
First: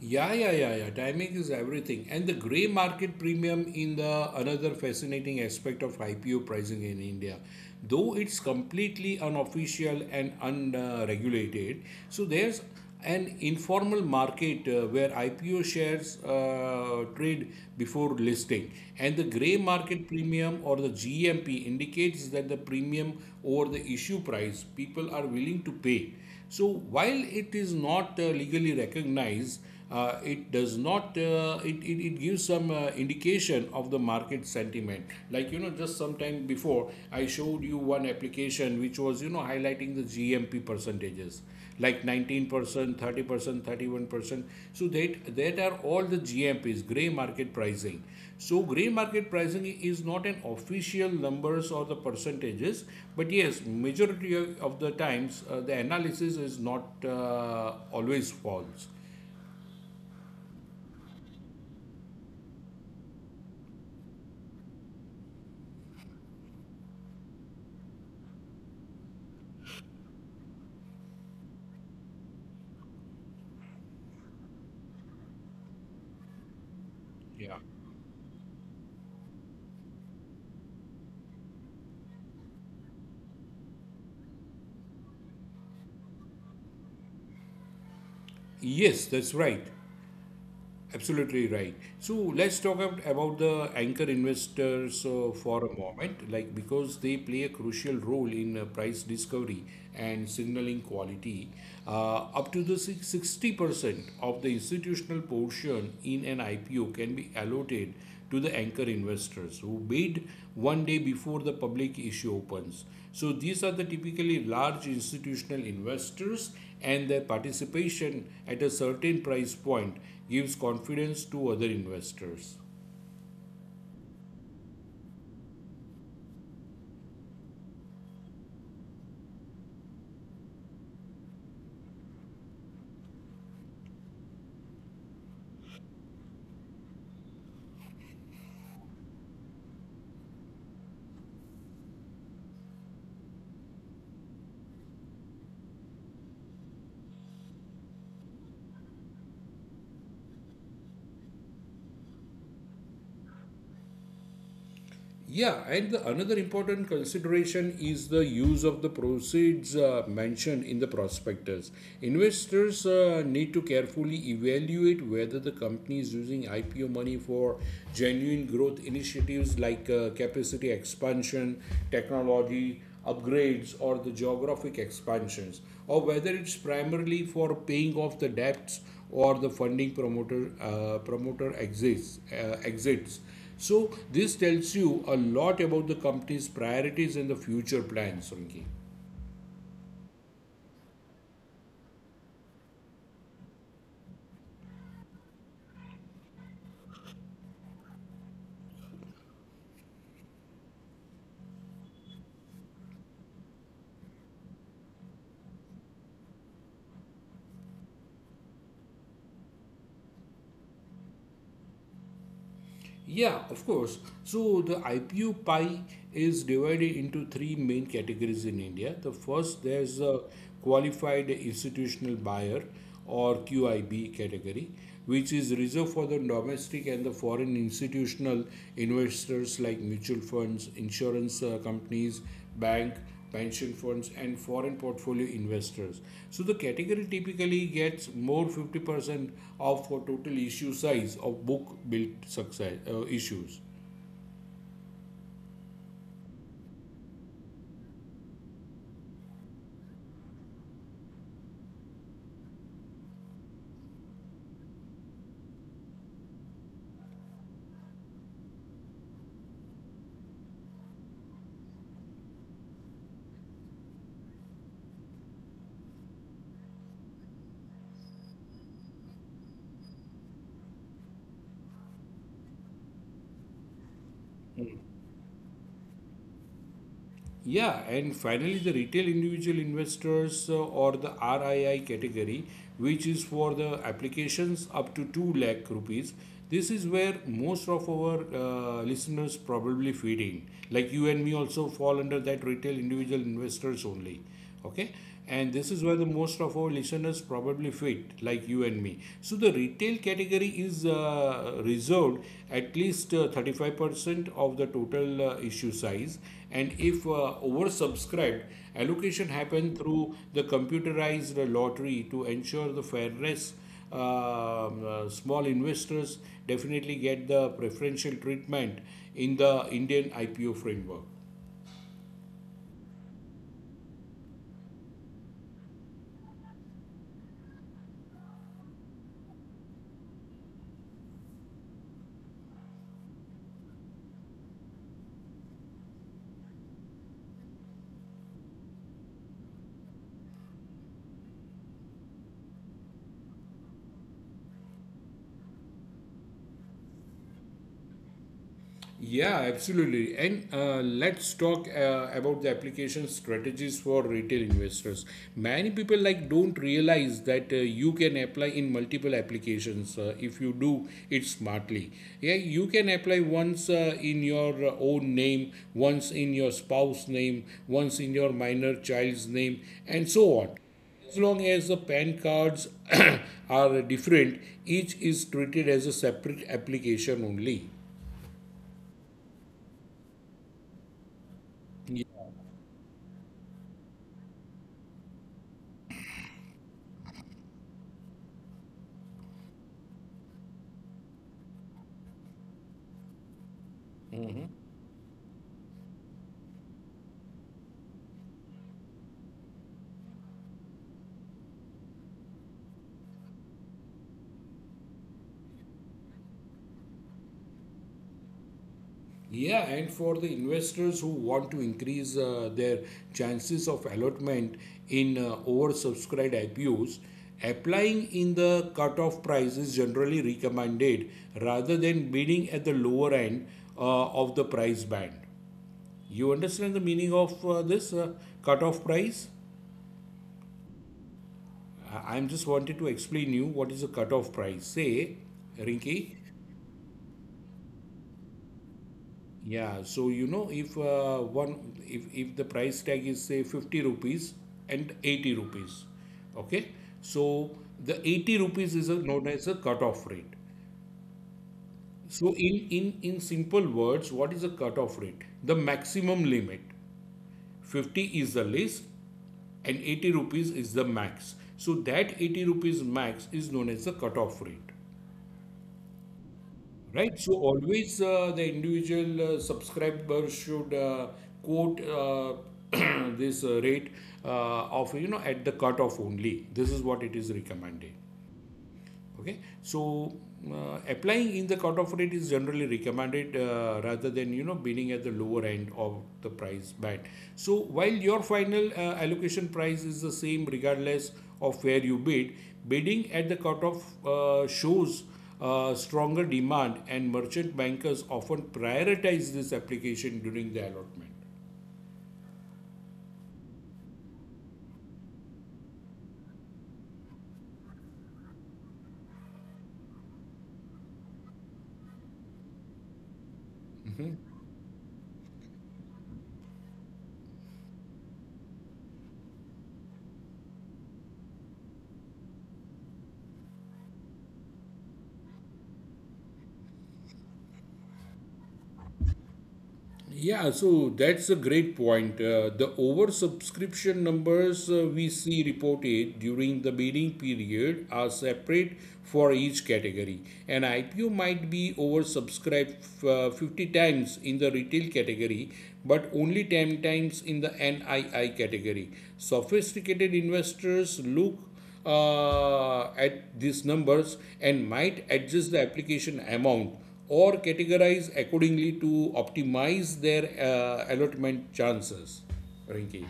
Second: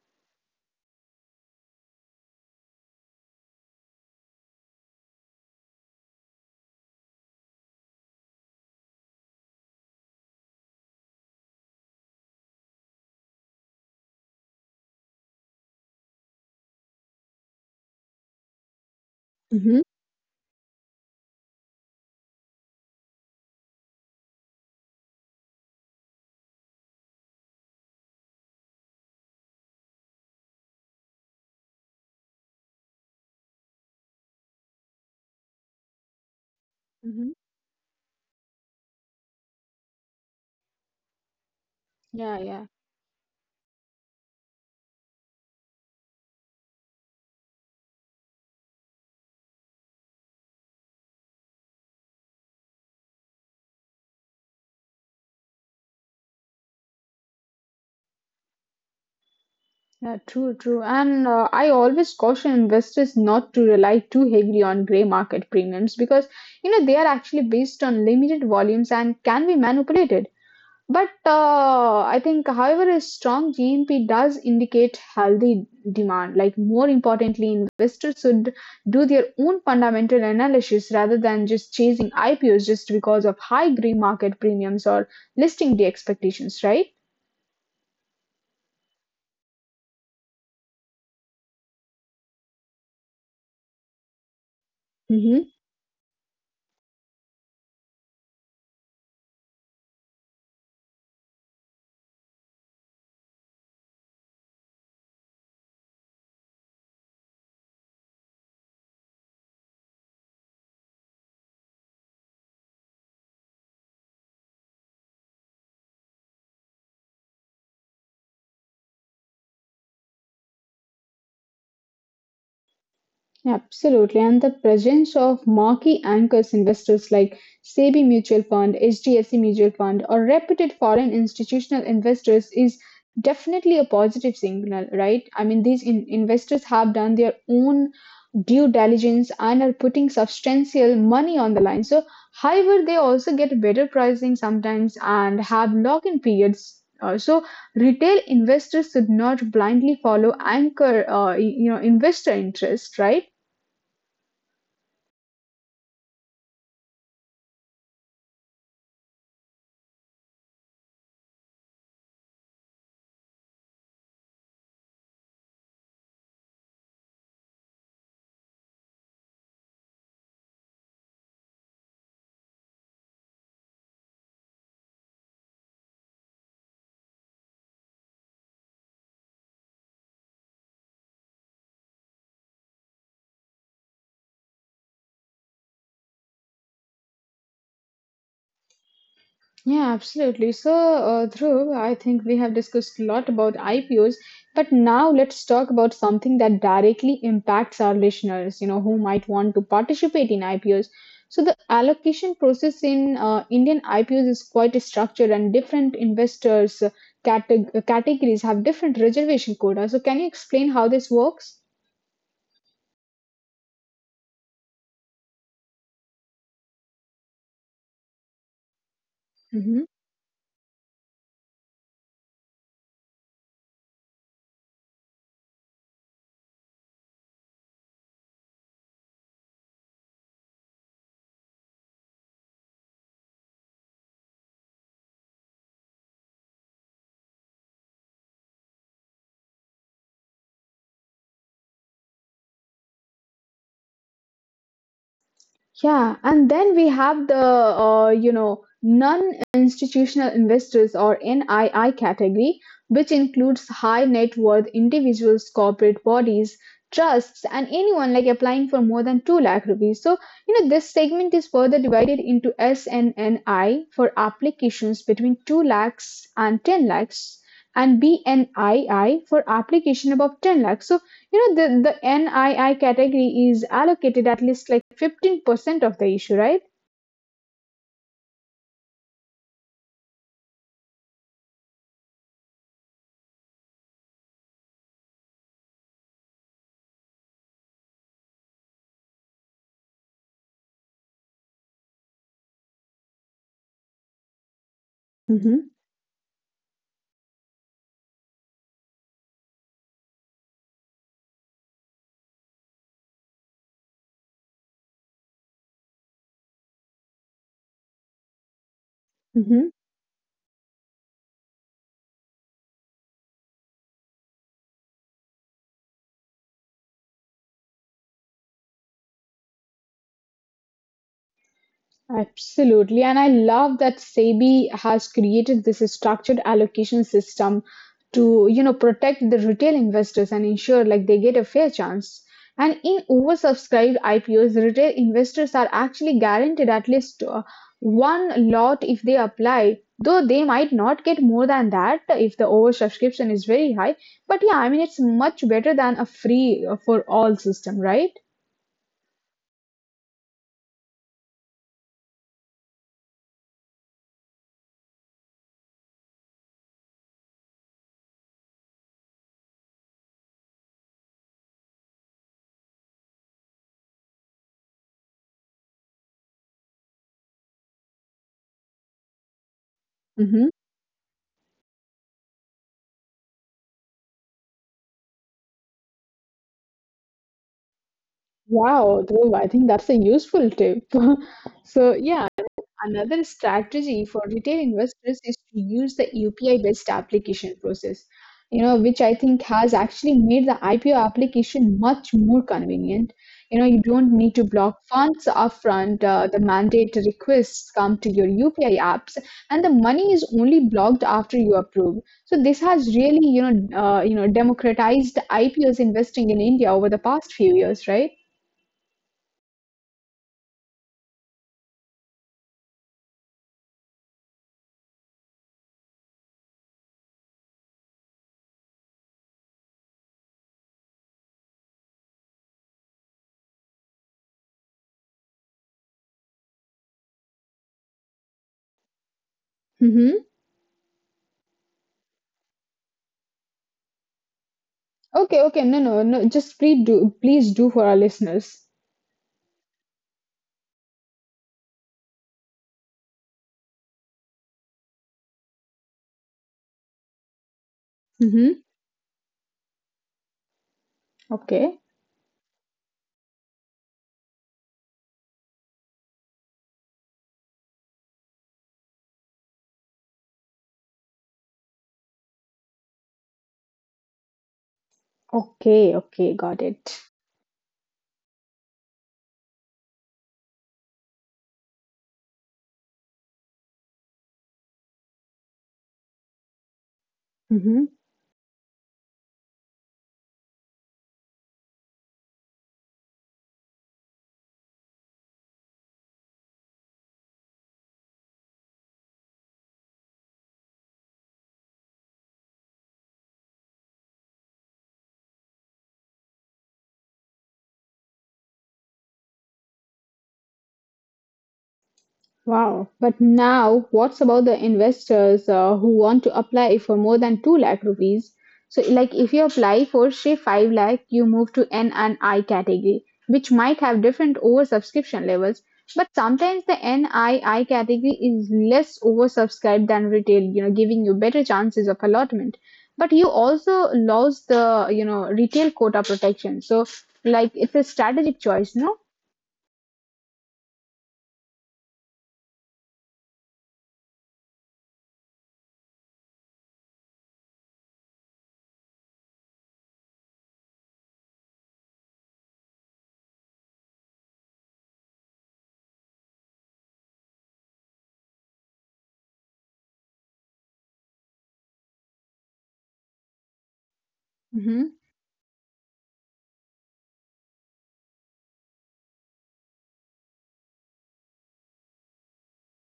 B: Yeah, yeah, yeah, yeah. Timing is everything. And the gray market premium in the another fascinating aspect of IPO pricing in India. Though it's completely unofficial and unregulated, so there's an informal market where IPO shares trade before listing. And the gray
A: hmm
B: market premium or the GMP indicates that the premium over the issue price people are willing to pay. So while it is not legally recognized, it does not it gives some indication of the market sentiment, like you know just some time before I
A: hmm
B: showed you one application which was you know highlighting the GMP percentages like
A: Yeah, yeah.
B: 19%, 30%, 31%. So that are all the GMPs, gray market pricing. So gray market pricing is not an official numbers or the percentages, but yes, majority of the times the analysis is not always false.
A: Yeah, true, true. And I always caution investors not to rely too heavily on gray market premiums because, you know, they are actually based on limited volumes and can be manipulated. But I think, however, a strong GNP does indicate healthy demand. Like, more
B: Yeah.
A: importantly, investors should do their own fundamental analysis rather than just chasing IPOs just because of high gray market premiums or listing day expectations, right?
B: Yes, that's right. Absolutely right. So let's about the anchor investors
A: Mhm.
B: for a moment, like because they play a crucial role in price discovery and signaling quality. Up to the six sixty percent of the institutional portion in an IPO can be allotted to the anchor investors who bid one day before the public issue opens. So these are the typically large institutional investors and their participation at a certain price point gives confidence to other investors.
A: Absolutely. And the presence of marquee anchors investors like SEBI Mutual Fund, HDFC Mutual Fund, or reputed foreign institutional investors is definitely a positive signal, right? I mean, these investors have done their own due diligence and are putting substantial money on the line. So, however, they also get better pricing sometimes and have lock in periods. So, retail investors should not blindly follow anchor, investor interest, right?
B: Yeah, and the another important consideration is the use of the proceeds mentioned in the prospectus. Investors need to carefully evaluate whether the company is using IPO money for genuine growth initiatives like capacity expansion, technology upgrades, or the geographic expansions, or whether it's primarily for paying off the debts or the funding promoter exits. So this tells you a lot about the company's priorities and the future plans, Runki.
A: Yeah, absolutely. So, Dhruv, I think we have discussed a lot about IPOs, but now let's talk about something that directly impacts our listeners, you know, who might want to participate in IPOs. So, the allocation process in Indian IPOs is quite structured, and different investors' categories have different reservation quotas. So, can you explain how this works?
B: Yeah, of course. So the IPO pie is divided into 3 main categories in India. The first, there's a qualified institutional buyer or QIB category, which is reserved for the domestic and the foreign institutional investors like mutual funds, insurance companies, bank pension funds and foreign portfolio investors. So the category typically gets more 50% of for total issue size of book built success issues.
A: Yeah, and then we have the you know non-institutional investors or NII category, which includes high net worth individuals, corporate bodies, trusts, and anyone like applying for more than two lakh rupees. So you know this segment is further divided into SNNI for applications between two lakhs and ten lakhs, and BNII for application above ten lakhs. So you know, the NII category is allocated at least like 15% of the issue, right?
B: Yeah, and finally the retail individual investors or the RII category, which is for the applications up to 2 lakh rupees. This is where most of our listeners probably feeding like you and me also fall under that retail individual investors only. Okay, and this is
A: Mm-hmm.
B: where the most of our listeners probably fit like you and me. So the retail category is reserved at least 35% of the total issue size, and if oversubscribed, allocation happen through the computerized lottery to ensure the fairness. Small investors definitely get the preferential treatment in the Indian IPO framework.
A: Absolutely. And I love that SEBI has created this structured allocation system to, you know, protect the retail investors and ensure like they get a fair chance. And in oversubscribed IPOs, retail investors are actually guaranteed at least one lot if they apply, though they might not get more than that if the oversubscription is very high. But yeah, I mean, it's much better than a free for all system, right?
B: Yeah, absolutely. And let's talk about the application strategies for retail investors. Many people like don't realize that you can apply in multiple applications if you do it smartly. Yeah, you can apply once in your own name, once in your spouse name, once in your minor child's name, and so on.
A: Mm-hmm.
B: As long as the PAN cards are different, each is treated as a separate application only.
A: Wow, Dhruv, I think that's a useful tip. So, yeah, another strategy for retail investors is to use the UPI-based application process, you know, which I think has actually made the IPO application much more convenient. You know, you don't need to block funds upfront. The mandate requests come to your UPI apps, and the money is only blocked after you approve. So this has really, you know, democratized IPOs investing in India over the past few years, right?
B: Yeah, and for the investors who want to increase their chances of allotment in oversubscribed IPOs, applying in the cutoff price is generally recommended rather than bidding at the lower end of the price band. You understand the meaning of this cutoff price?
A: Mm-hmm.
B: I- I'm just wanted to explain you what is a cutoff price. Say,
A: Okay, okay.
B: Rinki,
A: No, no, no. Just please do, please do for our listeners.
B: yeah, so you know if one if the price tag is say 50 rupees and 80 rupees, okay? So the 80 rupees
A: Mm-hmm.
B: is a, known as a cutoff rate.
A: Okay.
B: So in simple words, what is a cutoff rate? The maximum limit. 50 is the least and 80 rupees is the max. So that 80 rupees max is known as the cutoff rate.
A: Okay, okay. Got
B: Right,
A: it.
B: so always the individual subscriber should quote this rate of you know at the cutoff only. This is what it is recommended.
A: Mm-hmm.
B: Okay, so applying in the cutoff rate is generally recommended rather than you know bidding at the lower end of the price band. So while your final allocation price is the same regardless of where you bid, bidding at the cutoff shows stronger demand and merchant bankers often prioritize this application during the allotment.
A: Wow. But now, what's about the investors who want to apply for more than 2 lakh rupees? So, like if you apply for, say, 5 lakh, you move to N and I category, which might have different oversubscription levels. But sometimes the NII category is less oversubscribed than retail, you know, giving you better chances of allotment. But you also lose the, you know, retail quota protection. So, like it's a strategic choice, no?
B: Yeah, so that's a great point. The oversubscription numbers we see reported during the bidding period are separate for each category. An IPO might be oversubscribed 50 times in the retail category, but only 10 times in the NII category. Sophisticated investors look at these numbers and might
A: Mm-hmm.
B: adjust the application amount or categorize accordingly to optimize their allotment chances. Rinki.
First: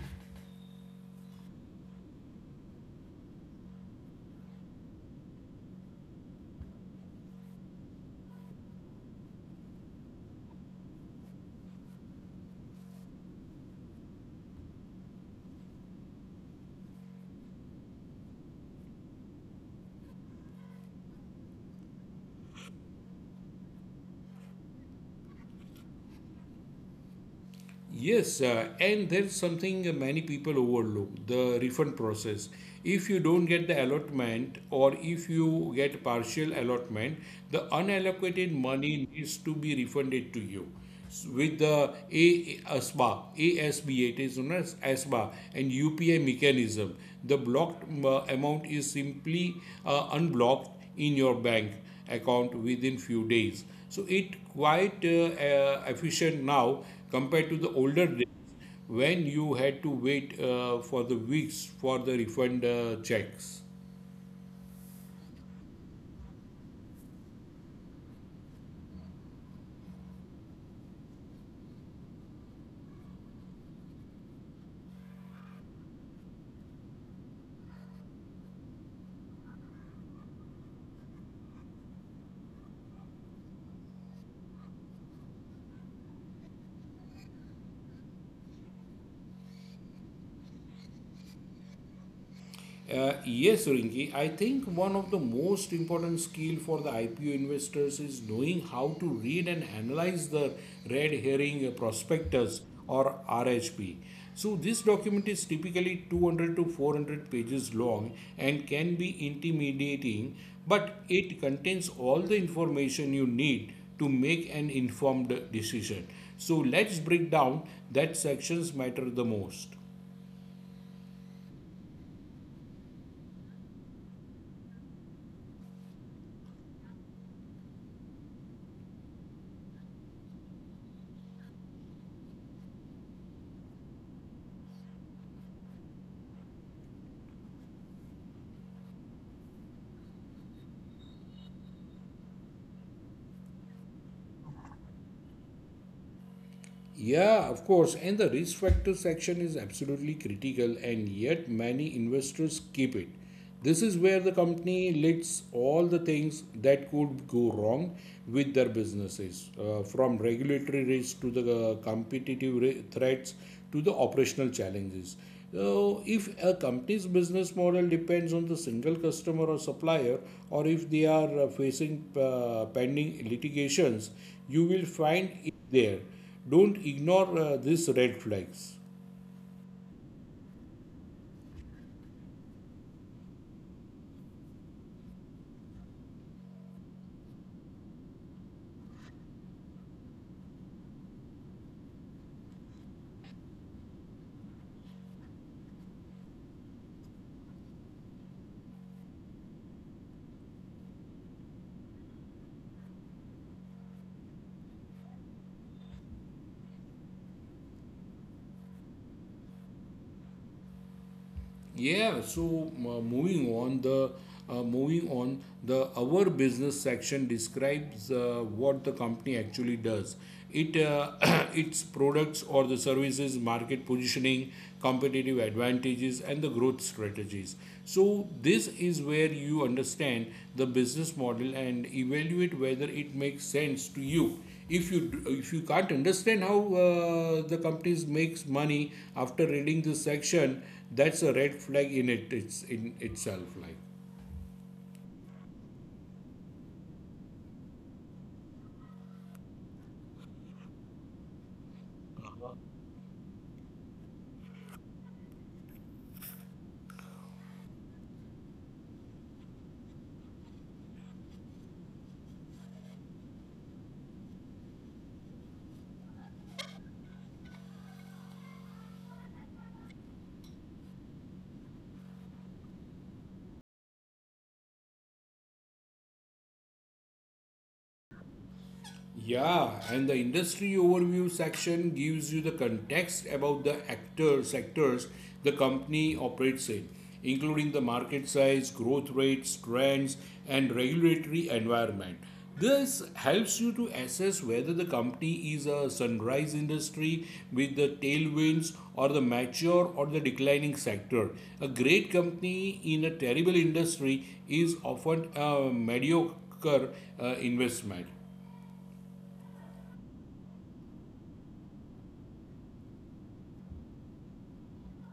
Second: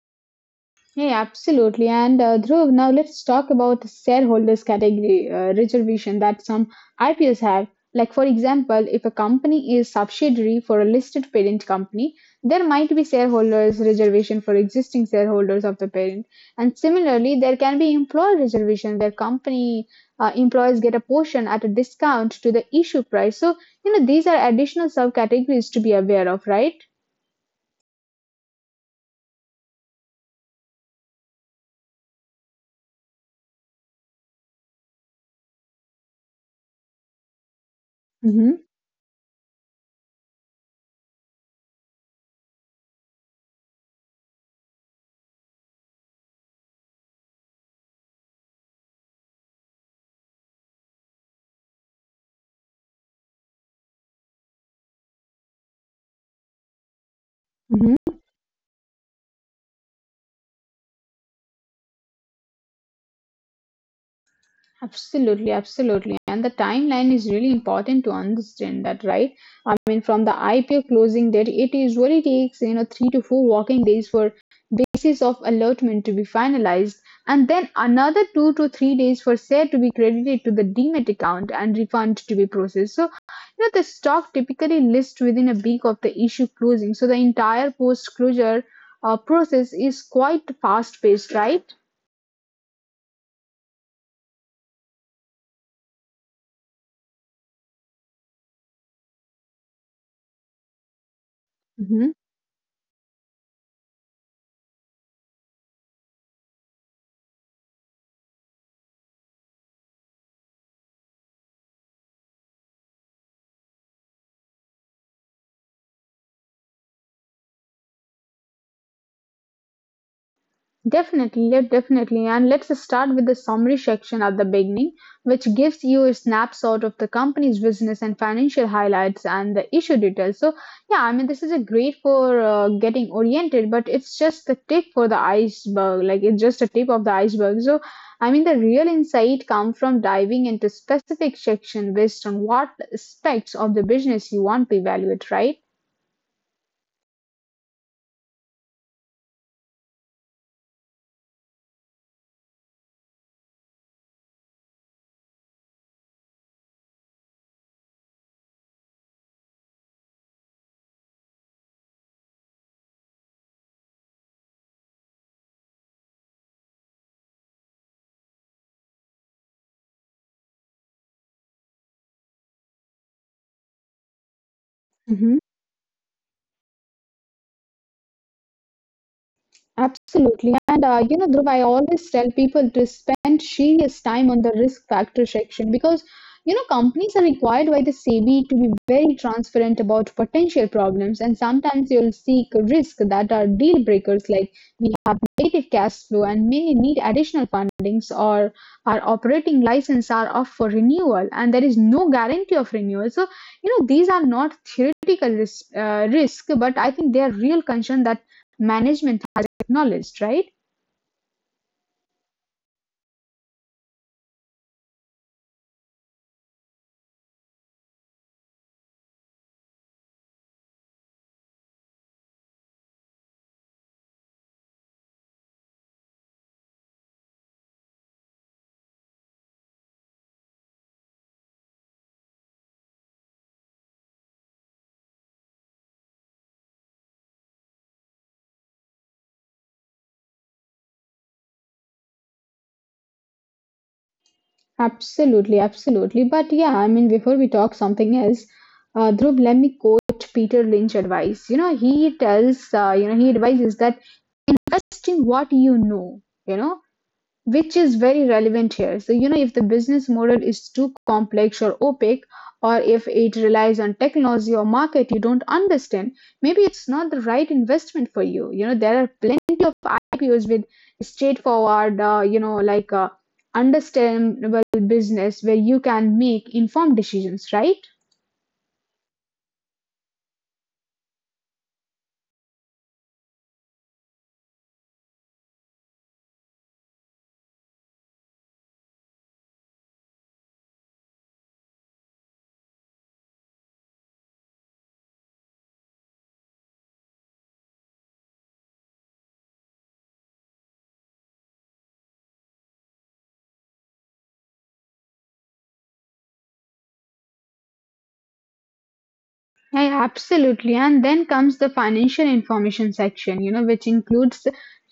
A: Yeah, absolutely. And Dhruv, now let's talk about the shareholders category reservation that some IPOs have. Like, for example, if a company is subsidiary for a listed parent company, there might be shareholders reservation for existing shareholders of the parent. And similarly, there can be employer reservation where company employees get a portion at a discount to the issue price. So, you know, these are additional subcategories to be aware of, right?
B: Yes, and there's something many people overlook the refund process. If you don't get the allotment or if you get partial allotment, the unallocated
A: Mm-hmm.
B: money needs to be refunded to you. With the ASBA, it is known as ASBA and UPI mechanism. The blocked amount is simply unblocked in your bank account within few days. So it quite efficient now compared to the older days when you had to wait for the weeks for the refund checks.
A: Absolutely, absolutely. And the timeline is really important to understand that, right? I mean, from the IPO closing date, it usually takes, you know, 3 to 4 working days for basis of allotment to be finalized, and then another two to three days for share to be credited to the demat account and refund to be processed. So, you know, the stock typically lists within a week of the issue closing. So the entire post-closure process is quite fast-paced, right?
B: Yes, Rinki. I think one of the most important skill for the IPO investors is knowing how to read and analyze the red herring
A: Mm-hmm.
B: prospectus, or RHP. So this document is typically 200 to 400 pages long and can be intimidating, but it contains all the information you need to make an informed decision. So let's break down that sections matter the most.
A: Definitely, yeah, definitely. And let's start with the summary section at the beginning, which gives you a snapshot of the company's business and financial highlights and the issue details. So, yeah, I mean, this is a great for getting oriented, but it's just the tip for the iceberg. Like, it's just a tip of the iceberg. So, I mean, the real insight come from diving into specific section based on what aspects of the business you want to evaluate, right?
B: Yeah, of course. And the risk factor section is absolutely critical, and yet many investors keep it. This is where the company lists all the things that could go wrong with their businesses, from regulatory risk to the threats to the operational challenges. So, if a company's business model depends on the single customer or supplier, or if they are facing pending litigations, you will find there. Don't ignore these red flags.
A: Absolutely. And Dhruv, I always tell people to spend serious time on the risk factor section because you know companies are required by the SEBI to be very transparent about potential problems, and sometimes you'll seek risk that are deal breakers, like we have negative cash flow and may need additional fundings, or our operating license are up for renewal, and there is no guarantee of renewal. So you know, these are not theoretical risk, but I think they are real concern that management knowledge, right?
B: Yeah. So moving on the our business section describes what the company actually does. It its products or the services, market positioning, competitive advantages, and the growth strategies. So this is where you understand the business model and evaluate whether it makes sense to you. If you if you can't understand how the companies makes money after reading this section, that's a red flag in it it's in itself, like.
A: Absolutely, absolutely. But yeah, I mean, before we talk something else, Dhruv, let me quote Peter Lynch advice. You know, he tells, he advises that invest in what you know, which is very relevant here. So, you know, if the business model is too complex or opaque, or if it relies on technology or market you don't understand, maybe it's not the right investment for you. You know, there are plenty of IPOs with straightforward, understandable business where you can make informed decisions, right?
B: Yeah, and the industry overview section gives you the context about the actor sectors the company operates in, including the market size, growth rates, trends, and regulatory environment. This helps you to assess whether the company is a sunrise industry with the tailwinds or the mature or the declining sector. A great company in a terrible industry is often a mediocre investment.
A: Yeah, yeah, absolutely. And then comes the financial information section, you know, which includes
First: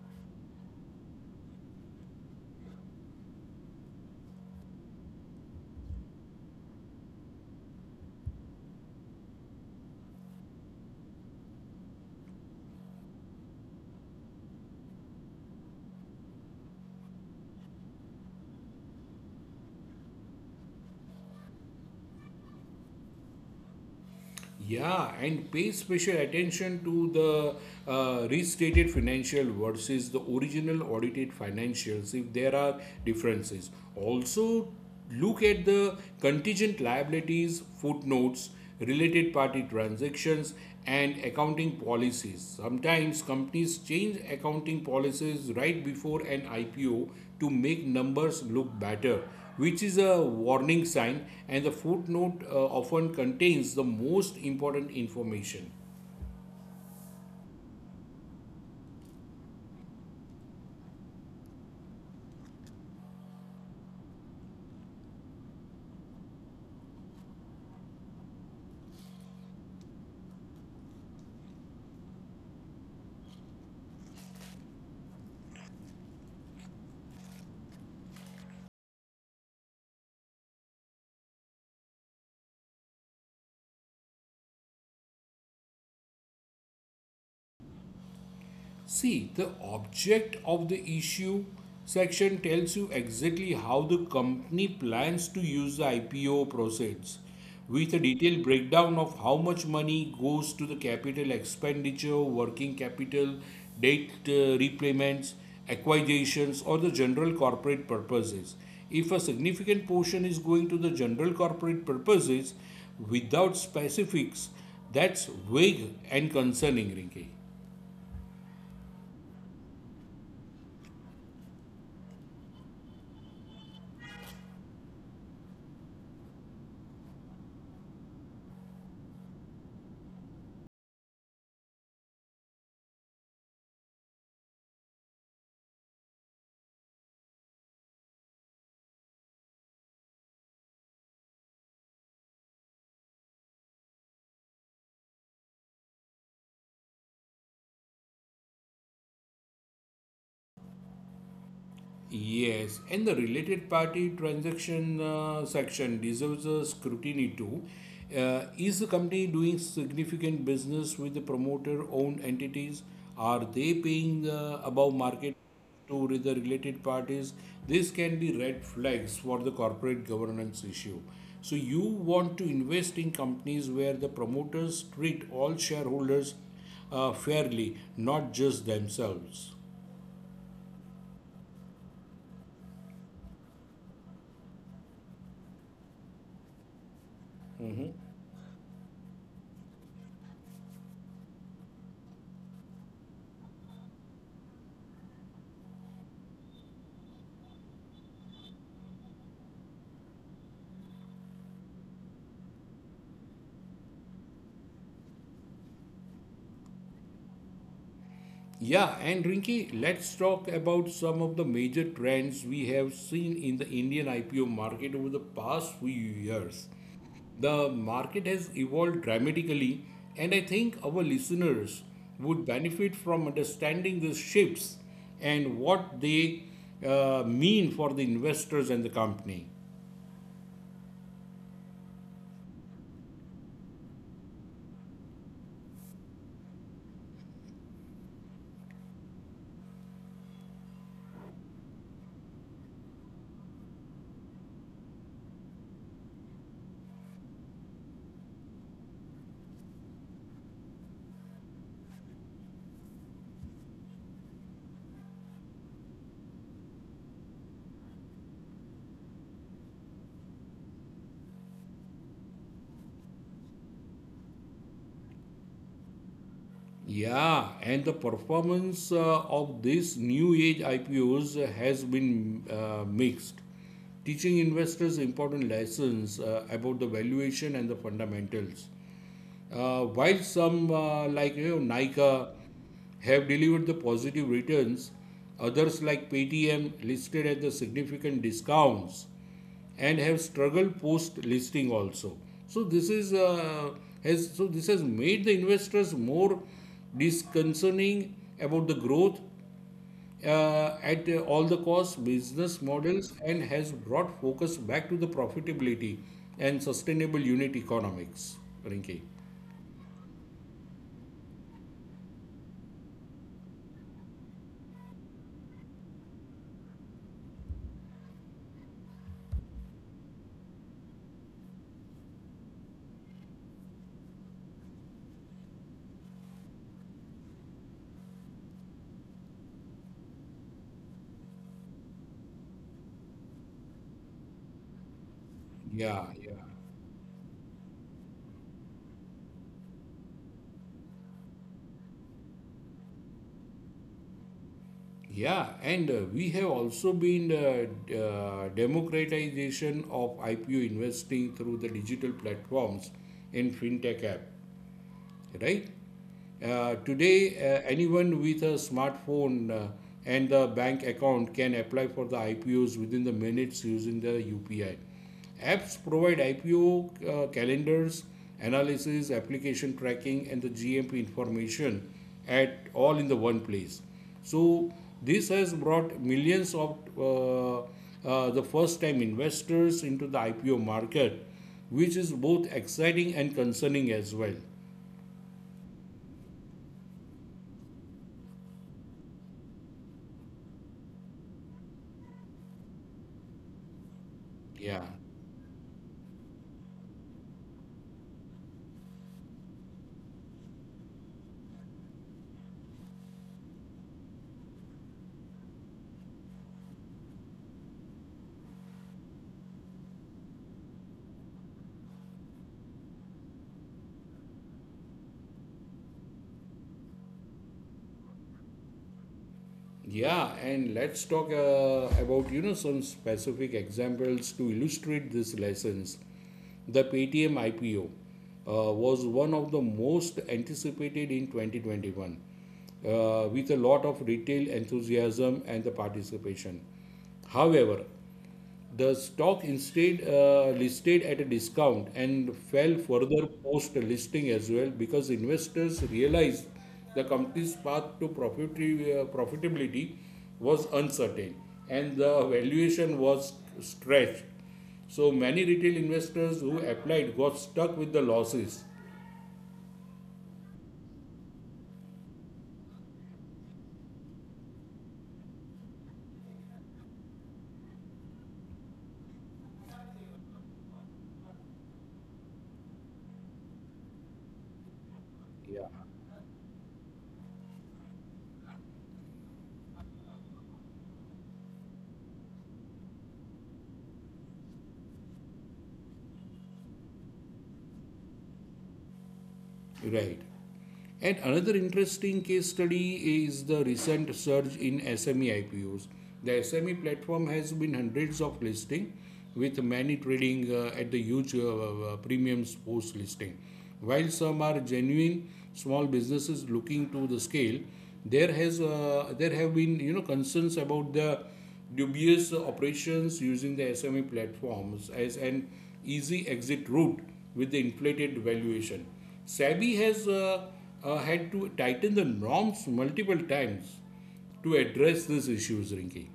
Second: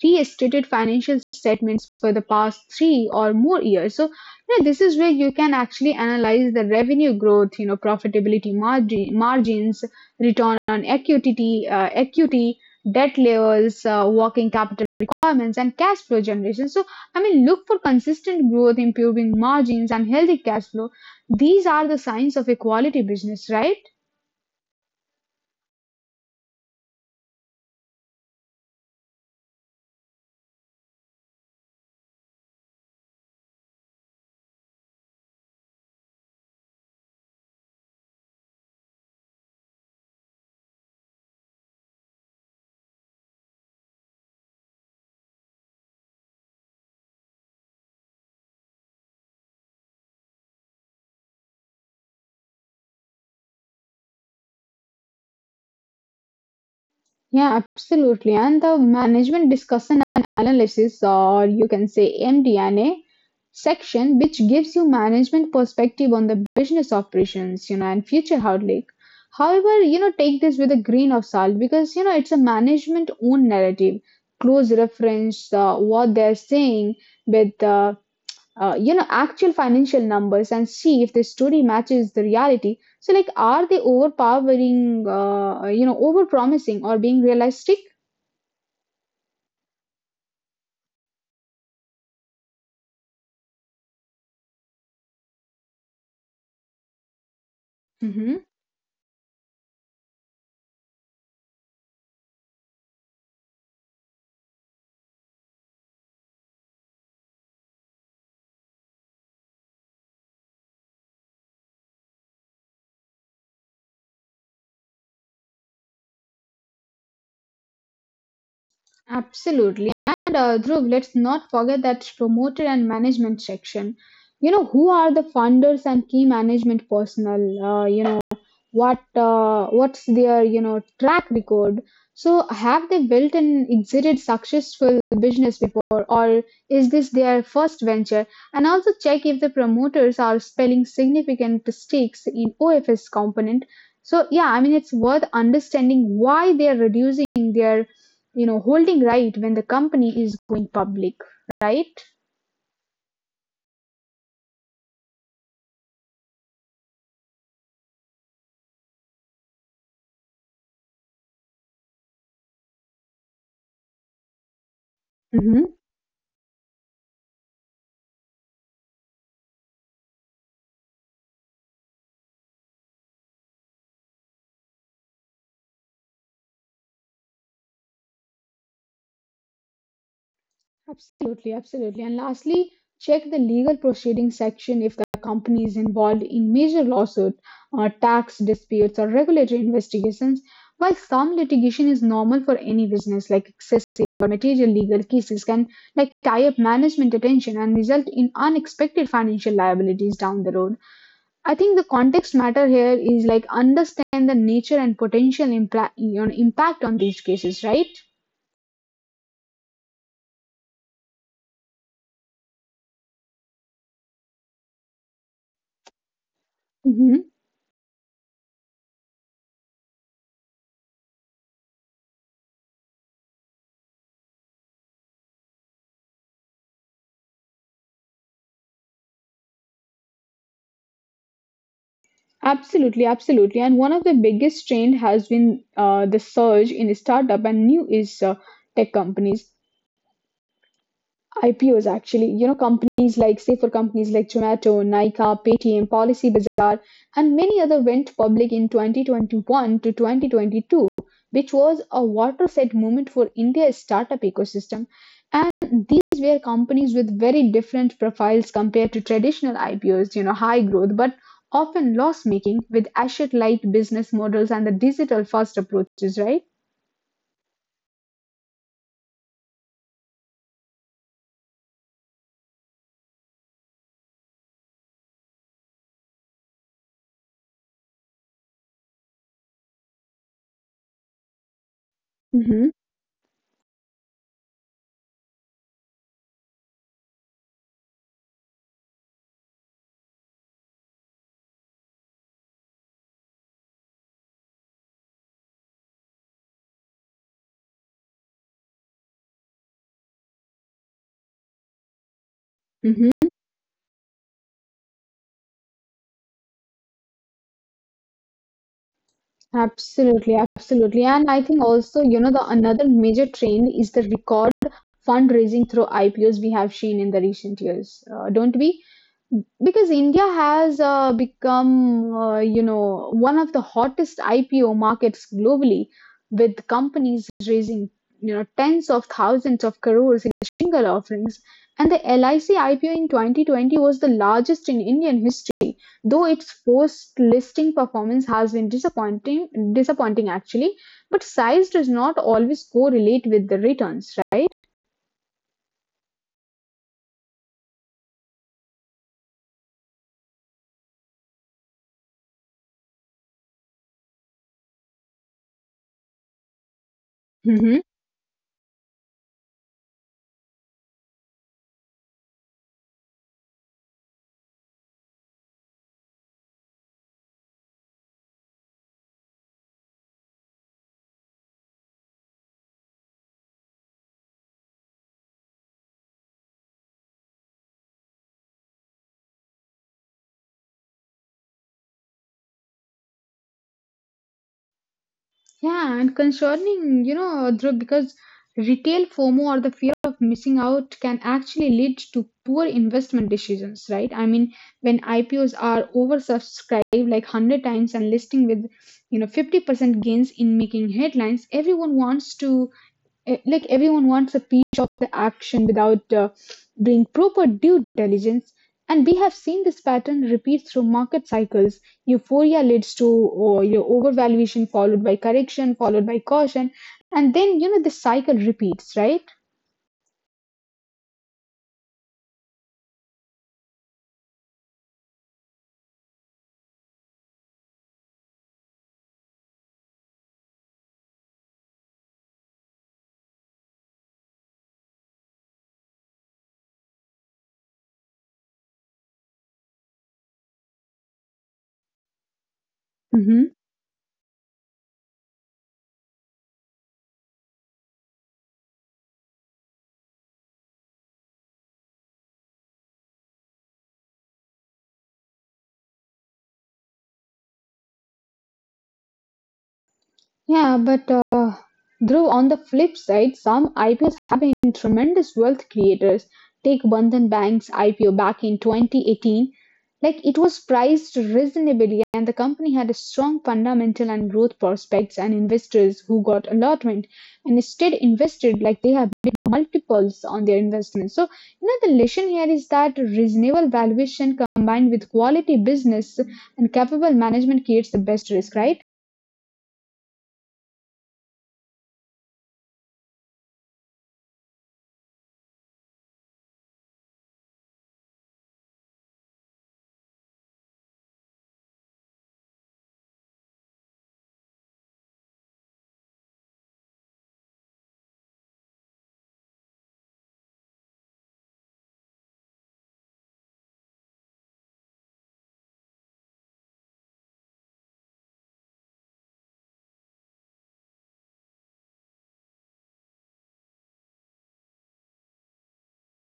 A: restated financial statements for the past three or more years. So, you know, this is where you can actually analyze the revenue growth, you know, profitability margins, return on equity, debt levels, working capital requirements, and cash flow generation. So, I mean, look for consistent growth, improving margins, and healthy cash flow. These are the signs of a quality business, right?
B: Yeah, and pay special attention to the restated financial versus the original audited financials if there are differences. Also, look at the contingent liabilities, footnotes, related party transactions, and accounting policies. Sometimes companies change accounting policies right before an IPO to make numbers look better, which is a warning sign, and the footnote often contains the most important information.
A: Yeah, absolutely. And the management discussion and analysis, or you can say MDNA section, which gives you management perspective on the business operations, you know, and future outlook. However, you know, take this with a grain of salt because you know it's a management own narrative. Close reference what they're saying with the you know actual financial numbers and see if the story matches the reality so like are they overpowering you know over promising or being realistic
B: See, the object of the issue section tells you exactly how the company plans to use the IPO proceeds, with a detailed
A: hmm
B: breakdown of how much money goes to the capital expenditure, working capital, debt repayments, acquisitions, or the general corporate purposes. If a significant portion is going to the general corporate purposes without specifics, that's vague and concerning, Rinki.
A: Absolutely. And Dhruv, let's not forget that promoter and management section. You know, who are the funders and key management personnel? What what's their track record? So have they built and exited successful business before, or is this their first venture? And also check if the promoters are spelling significant stakes in OFS component. So yeah, I mean it's worth understanding why they are reducing their holding, right, when the company is going public, right.
B: Yes, and the related party transaction section deserves a scrutiny too. Is the company doing significant business with the promoter owned entities? Are they paying above market
A: hmm
B: to the related parties? This can be red flags for the corporate governance issue. So, you want to invest in companies where the promoters treat all shareholders fairly, not just themselves.
A: Absolutely, absolutely. And lastly, check the legal proceedings section. If the company is involved in major lawsuits, or tax disputes or regulatory investigations, while some litigation is normal for any business, like excessive or material legal cases can like tie up management attention and result in unexpected financial liabilities down the road. I think the context matter here is like understand the nature and potential impact on these cases, right?
B: Yeah, and Rinki, let's talk about some of the major trends we have seen in the Indian IPO market over the past few years.
A: hmm
B: The market has evolved dramatically, and I think our listeners would benefit from understanding these shifts and what they mean for the investors and the company.
A: Absolutely, absolutely. And one of the biggest trend has been the surge in startup and new is tech companies. IPOs actually, you know, companies like, say, for companies like Zomato, Nykaa, Paytm, Policybazaar, and many other went public in 2021 to 2022, which was a watershed moment for India's startup ecosystem. And these were companies with very different profiles compared to traditional IPOs, you know, high growth, but often loss making with asset light business models and the digital first approaches, right?
B: Yeah, and the performance of these new age IPOs has been mixed, teaching investors important lessons about the valuation and the fundamentals. While some like Nika
A: Mm-hmm.
B: have delivered the positive returns, others like Paytm listed at the significant discounts and have struggled post listing also. So this has made the investors more disconcerning about the growth at all the cost business models and has brought focus back to the profitability and sustainable unit economics, Rinki.
A: Absolutely, absolutely. And I think also, you know, the another major trend is the record fundraising through IPOs we have seen in the recent years, don't we? Because India has become, you know, one of the hottest IPO markets globally, with companies raising, you know, tens of thousands of crores in single offerings. And the LIC IPO in 2020 was the largest in Indian history.
B: Yeah,
A: Though
B: yeah,
A: its post-listing performance has been disappointing actually, but size does not always correlate with the returns, right?
B: yeah, and we have also been democratization of IPO investing through the digital platforms and fintech app. Right? Today,
A: hmm
B: anyone with a smartphone and a bank account can apply for the IPOs within the minutes using the UPI. Apps provide IPO calendars, analysis, application tracking, and the GMP information at all in the one place. So this has brought millions of the first-time investors into the IPO market, which is both exciting and concerning as well.
A: Yeah, and concerning, you know, Dhruv, because retail FOMO, or the fear of missing out, can actually lead to poor investment decisions, right? I mean,
B: Yeah,
A: when IPOs are oversubscribed like 100 times and listing with, you know, 50% gains in making headlines, everyone wants to everyone wants a piece of the action without doing proper due diligence. And we have seen this pattern repeat through market cycles. Euphoria leads to or your overvaluation, followed by correction, followed by caution, and then you know the cycle repeats, right.
B: yeah, and let's talk about some specific examples to illustrate these lessons. The Paytm IPO was one of the most anticipated in 2021, with a lot of retail enthusiasm and the participation. However, the stock instead listed at a discount and fell further
A: Mhm.
B: post listing as well because investors realized the company's path to profitability was uncertain and the valuation was stretched. So many retail investors who applied got stuck with the losses.
A: Yeah, but Dhruv, on the flip side, some IPOs have been tremendous wealth creators. Take Bandhan Bank's IPO back in 2018. Like, it was priced reasonably, and the company had a strong fundamental and growth prospects, and investors who got allotment and instead invested like they have made multiples on their investment. So, you know, the lesson here is that reasonable valuation combined with quality business and capable management creates the best risk, right?
B: Right. And another interesting case study is the recent surge in SME IPOs. The SME platform has been hundreds of listing with many trading at the huge premiums post listing. While some are genuine small businesses looking to the scale, there has there have been concerns about the dubious operations using the SME platforms as an easy exit route with the inflated valuation. SEBI has had to tighten the norms multiple times to address these issues, Rinki.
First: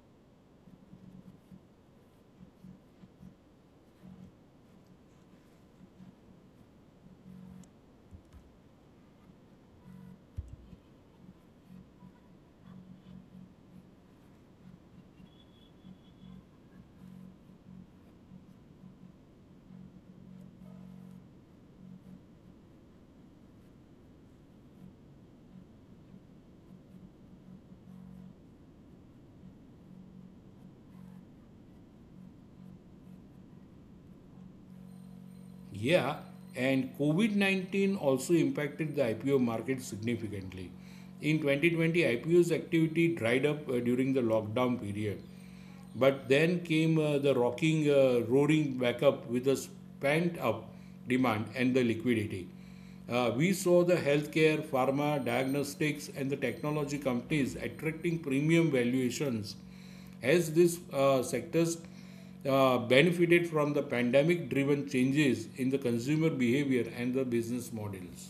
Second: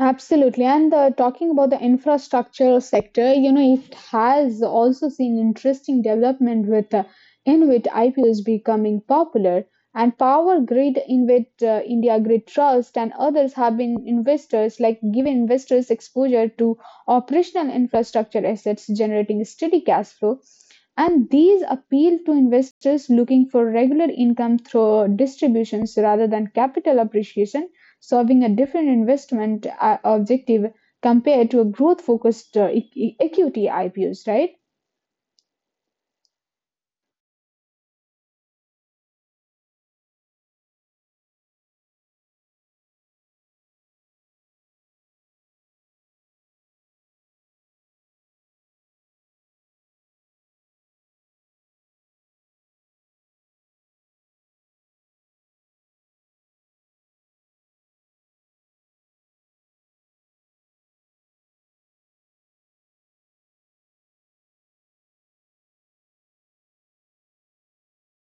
A: Absolutely. And talking about the infrastructure sector, you know, it has also seen interesting development with InvIT IPOs becoming popular. And Power Grid, InvIT, India Grid Trust, and others have been investors like giving investors exposure to operational infrastructure assets generating steady cash flow. And these appeal to investors looking for regular income through distributions rather than capital appreciation, solving a different investment objective compared to a growth focused equity IPOs, right?
B: Yeah, and COVID-19 also impacted the IPO market significantly. In 2020, IPO's activity dried up during the lockdown period, but then came roaring back up with a pent up demand and the liquidity. We saw the healthcare, pharma, diagnostics, and the technology companies attracting premium valuations as these sectors benefited from the pandemic driven changes in the consumer behavior and the business models.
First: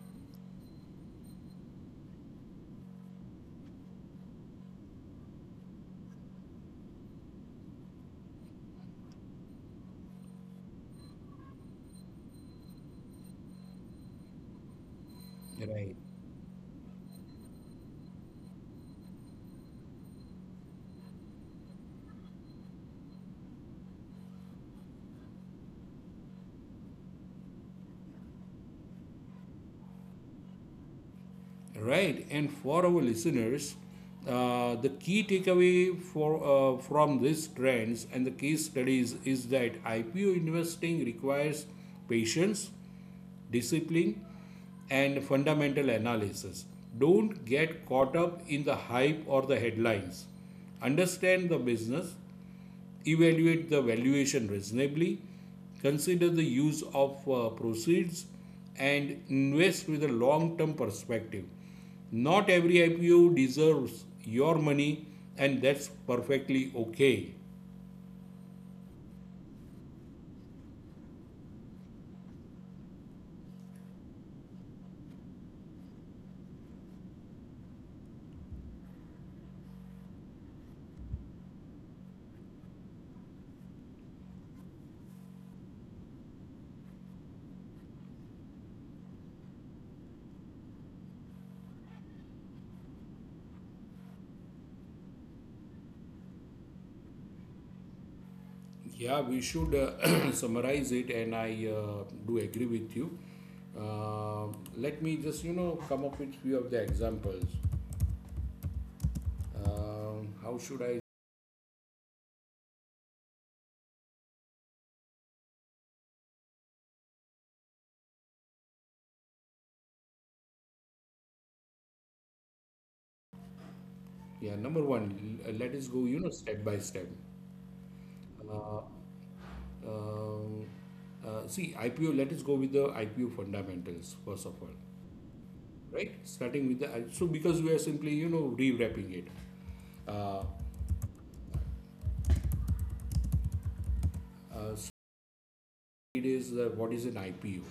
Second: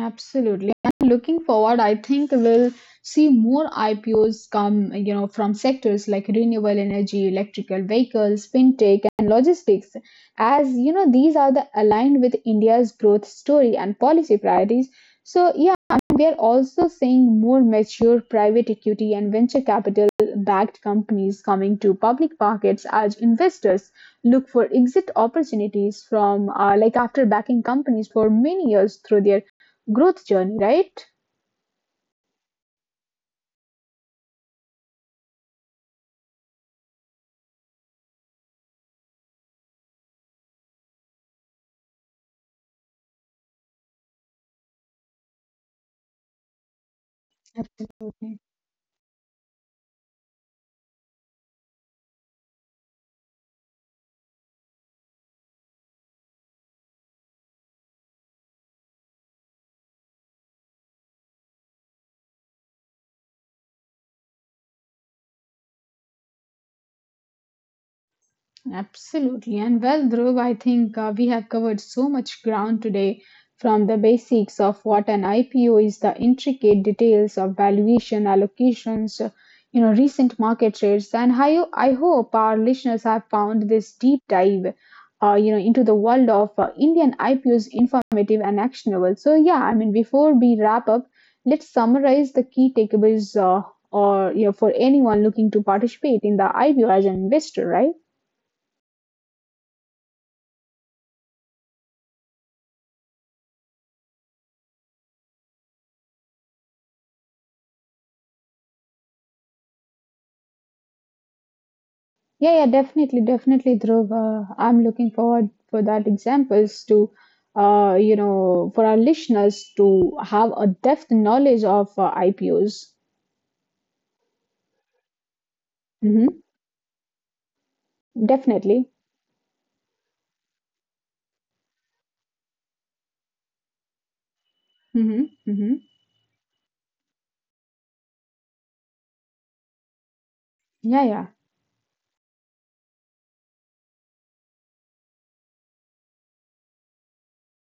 A: Absolutely. And looking forward, I think we'll see more IPOs come, you know, from sectors like renewable energy, electrical vehicles, fintech, and logistics, as you know, these are the aligned with India's growth story and policy priorities. So yeah,
B: Right.
A: I mean, we are also seeing more mature private equity and venture capital backed companies coming to public markets as investors look for exit opportunities from like after backing companies for many years through their growth journey, right?
B: Right, and for our listeners, the key takeaway for from these trends and the case studies is that IPO investing requires patience, discipline, and fundamental analysis. Don't get
A: Absolutely,
B: caught up in the hype or the headlines. Understand the business, evaluate the valuation reasonably, consider the use of proceeds, and invest with a long term perspective. Not every IPO deserves your money, and that's perfectly okay.
A: absolutely. And well, Dhruv, I think we have covered so much ground today, from the basics of what an IPO is, the intricate details of valuation, allocations, recent market rates. And I hope our listeners have found this deep dive, into the world of Indian IPOs informative and actionable. So, yeah, I mean, before we wrap up, let's summarize the key takeaways, or for anyone looking to participate in the IPO as an investor, right?
B: Yeah, we should summarize it, and I do agree with you. Uh, Let me just come up with few of the examples. How should I?
A: Yeah, yeah, definitely, definitely, Dhruv. I'm looking forward for that examples to, for our listeners to have a depth knowledge of IPOs.
B: Yeah, number one, let us go
A: Hmm.
B: step by step. Uh,
A: Definitely.
B: Um, See, IPO, let us go with the IPO fundamentals, first of all,
A: Hmm. Hmm.
B: right? Starting with the, so because we are simply, rewrapping it. Uh,
A: Yeah, yeah,
B: so it is what is an IPO,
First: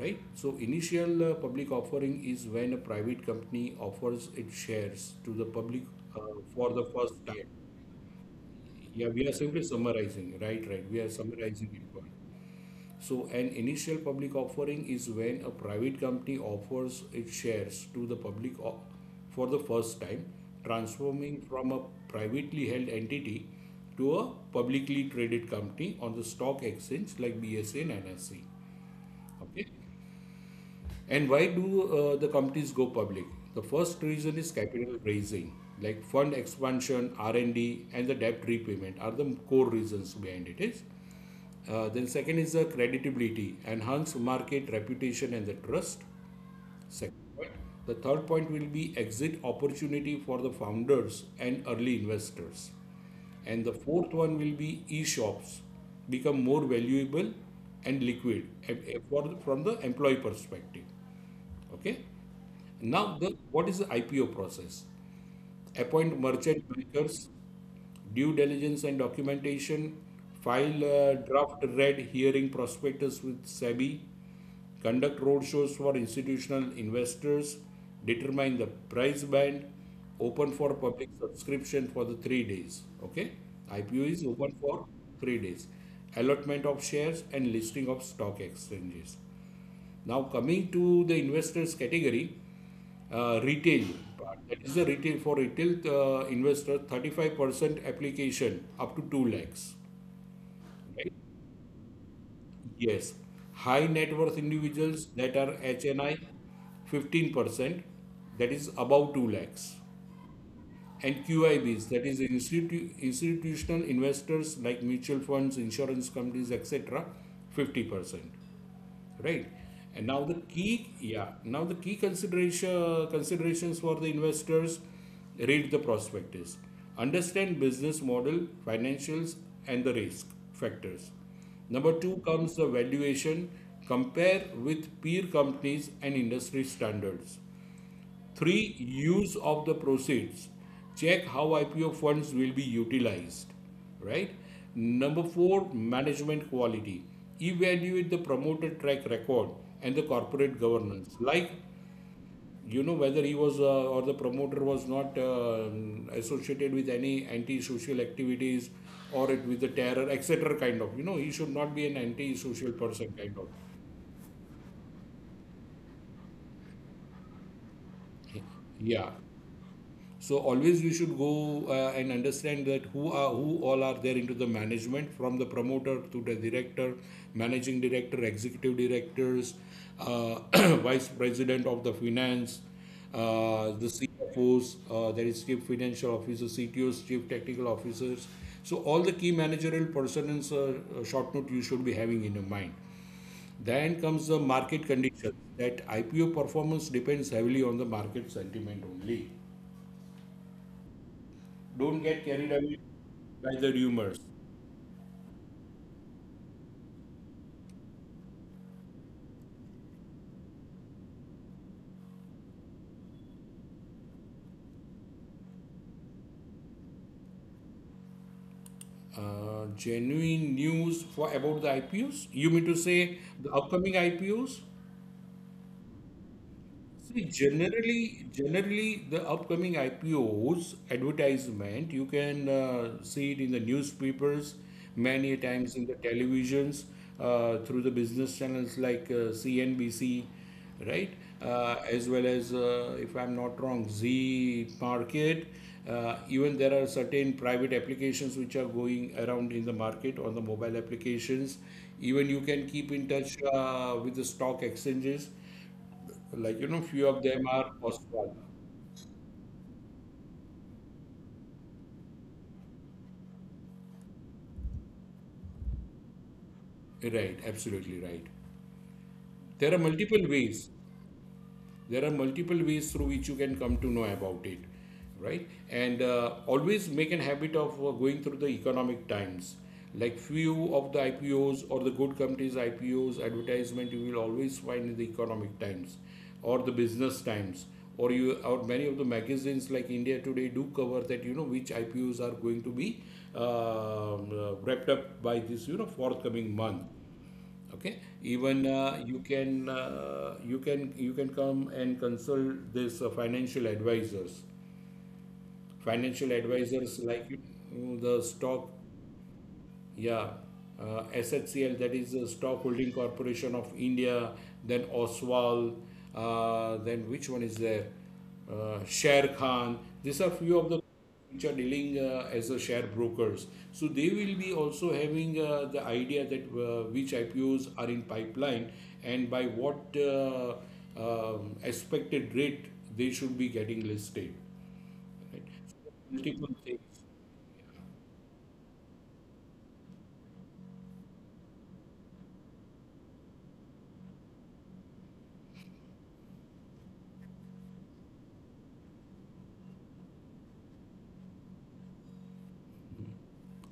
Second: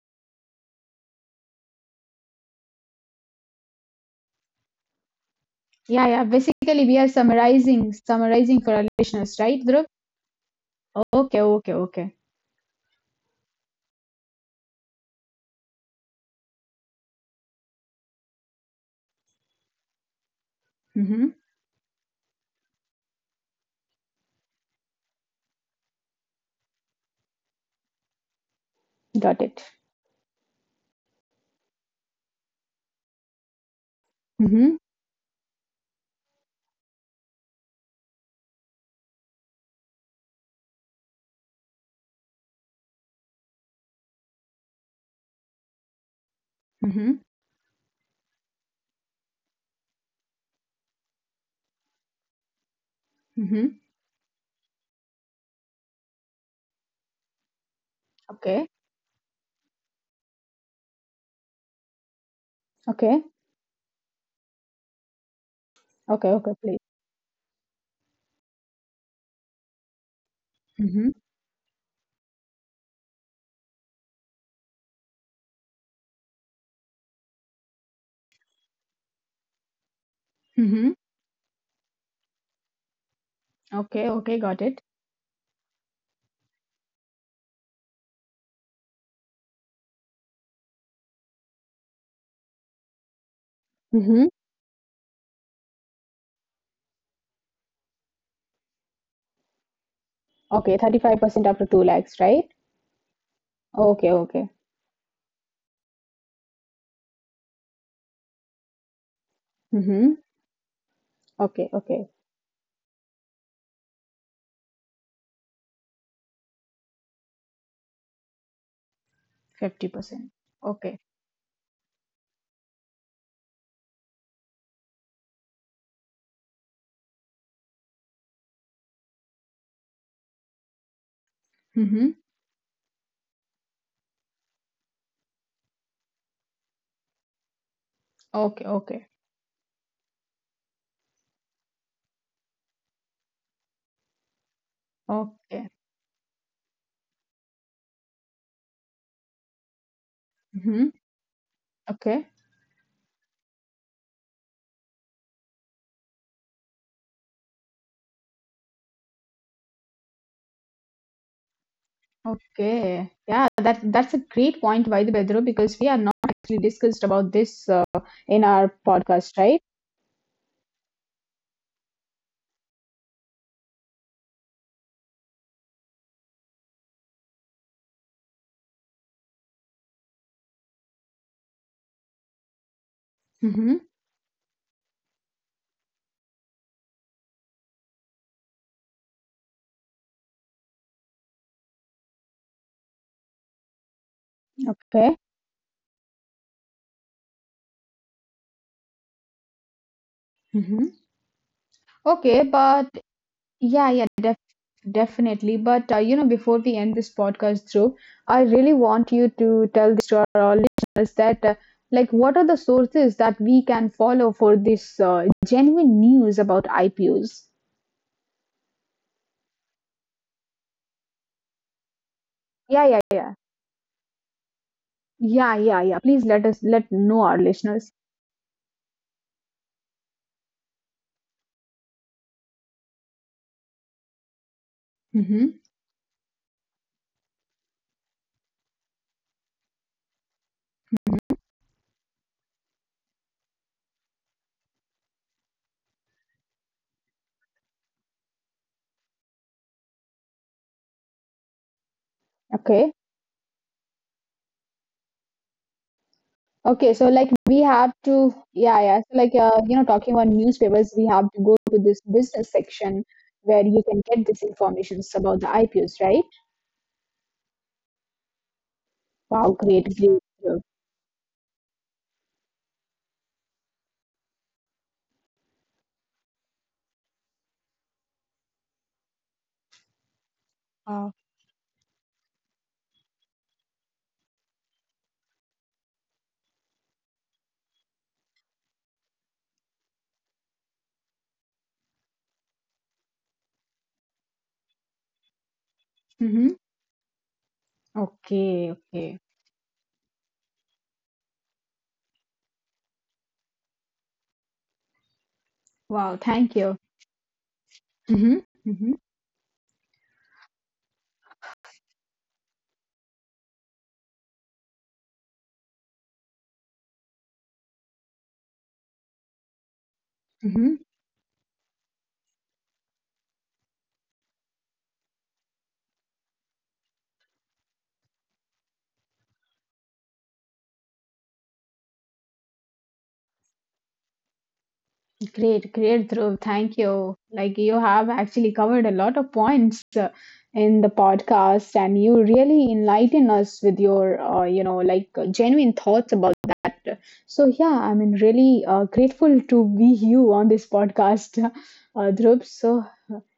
B: right? So initial public offering is when a private company offers its shares to the public
A: yeah,
B: uh,
A: yeah.
B: for
A: Basically,
B: the
A: we are
B: first time.
A: summarizing for our
B: Yeah, we are
A: listeners, right,
B: simply
A: Dhruv?
B: summarizing, right? Right. We are
A: Okay,
B: summarizing
A: okay,
B: it.
A: okay.
B: So an initial public offering is when a private company offers its shares to the public for the first time, transforming
A: Hmm.
B: from a privately held entity to a publicly traded company on the stock exchange like BSE and NSE.
A: Got
B: Okay.
A: it.
B: And why do the companies go public? The first reason is
A: Hmm.
B: capital raising, like fund expansion, R&D, and D, and the debt repayment are the core reasons behind it is. Then second is the creditability, enhance market reputation and the trust. Second
A: Hmm.
B: point. The third point will be exit opportunity for the founders and early investors. And the
A: Hmm.
B: fourth one will be e-shops become more valuable and liquid
A: Okay,
B: from the employee perspective. Okay. Now,
A: okay,
B: the, what is the IPO process? Appoint
A: okay,
B: merchant
A: okay. Please.
B: bankers, due diligence and documentation, file a
A: Hmm.
B: draft red hearing prospectus with SEBI, conduct roadshows for institutional investors, determine the price band, open for
A: Hmm.
B: public subscription for the 3 days. Okay, IPO
A: Okay,
B: is
A: okay,
B: open
A: got
B: for
A: it.
B: 3 days, allotment of shares and listing of stock exchanges. Now, coming to the investors category, retail,
A: Mm-hmm.
B: that is the retail for retail investor, 35% application up to 2 lakhs.
A: Okay,
B: Right?
A: 35% up to 2 lakhs, right?
B: Yes. High net
A: Okay,
B: worth
A: okay.
B: individuals that are HNI, 15%, that is above 2 lakhs.
A: Mm-hmm.
B: And
A: Okay,
B: QIBs, that is
A: okay.
B: institutional investors like mutual funds, insurance companies, etc., 50%. Right? And now the
A: 50%. Okay.
B: key considerations for the investors: read the prospectus, understand business model, financials, and the risk factors. Number two
A: Mm-hmm.
B: comes the valuation. Compare with peer companies and industry standards. Three,
A: Okay, okay.
B: use of the proceeds. Check how IPO funds will be utilized, right? Number four,
A: Okay.
B: management quality. Evaluate the promoter track record and the corporate
A: Mm-hmm.
B: governance. Like,
A: Okay.
B: whether he was or the promoter was not associated with any anti-social activities or it with the terror, etc. kind of, he should not be an anti-social person
A: Okay.
B: kind of.
A: Yeah, that that's a great point, by the way, Dhruv, because we are not actually discussed about this in our
B: Yeah.
A: podcast, right?
B: So always we should go and understand that who all are there into the management, from the promoter to the director, managing director, executive directors, uh, vice president of the finance, the
A: Mm-hmm.
B: CFOs, there is chief financial officer, CTOs, chief technical officers. So all the key managerial persons short note you should be having in your mind. Then comes the market
A: Okay.
B: conditions that IPO performance depends heavily on the market sentiment only.
A: Mm-hmm.
B: Don't get carried
A: Okay,
B: away
A: but
B: by the
A: Yeah,
B: rumors.
A: definitely. But you know, before we end this podcast, Dhruv, I really want you to tell this to our listeners that, like, what are the sources that we can follow for this genuine news about IPOs?
B: Genuine news for about the IPOs? You mean to say
A: Yeah, yeah,
B: the
A: yeah,
B: upcoming IPOs?
A: yeah, yeah, yeah. Please let us
B: See,
A: let know our listeners.
B: generally the upcoming IPOs advertisement, you can see it in the newspapers, many a times in the
A: Mm-hmm.
B: televisions, through the business channels like CNBC, right? As well as, if I'm not wrong, Z Market. Even there are certain private applications which are going around in the market on the mobile applications. Even you can keep in
A: Okay.
B: touch with the stock exchanges, like few of
A: Okay, so
B: them
A: like
B: are
A: we have
B: Oswald.
A: to, yeah, yeah. So like you know, talking about newspapers, we have to go to this business section where you can get this information about the IPOs, right?
B: Right, absolutely right. there are
A: Wow, great,
B: multiple
A: great.
B: ways
A: uh,
B: there are multiple ways through which you can come to know about it, right? And always make an habit of going through the Economic Times, like few of the
A: Wow.
B: ipos or the good companies ipos advertisement you will always find in the Economic Times or the Business Times, or you, or many of the magazines like India Today do cover that which ipos are going to be wrapped up by this forthcoming month.
A: Mm-hmm.
B: Okay, even
A: Okay,
B: you
A: okay.
B: can you can come and consult this financial advisors. Financial
A: Wow, thank
B: advisors
A: you.
B: like, the stock,
A: Mm-hmm. Mm-hmm.
B: yeah, SHCL, that is the Stock Holding Corporation of India, then Oswal, then which one is there? Sher Khan. These are few of the
A: Mm-hmm.
B: which are dealing as a share brokers. So they will be also having the idea that which IPOs are in pipeline and by what expected rate they should be getting listed. Right?
A: Great, great,
B: Multiple.
A: Dhruv. Thank you. Like you have actually covered a lot of points in the podcast, and you really enlighten us with your, genuine thoughts about. So yeah, I mean, really grateful to be you on this podcast, Dhruv. So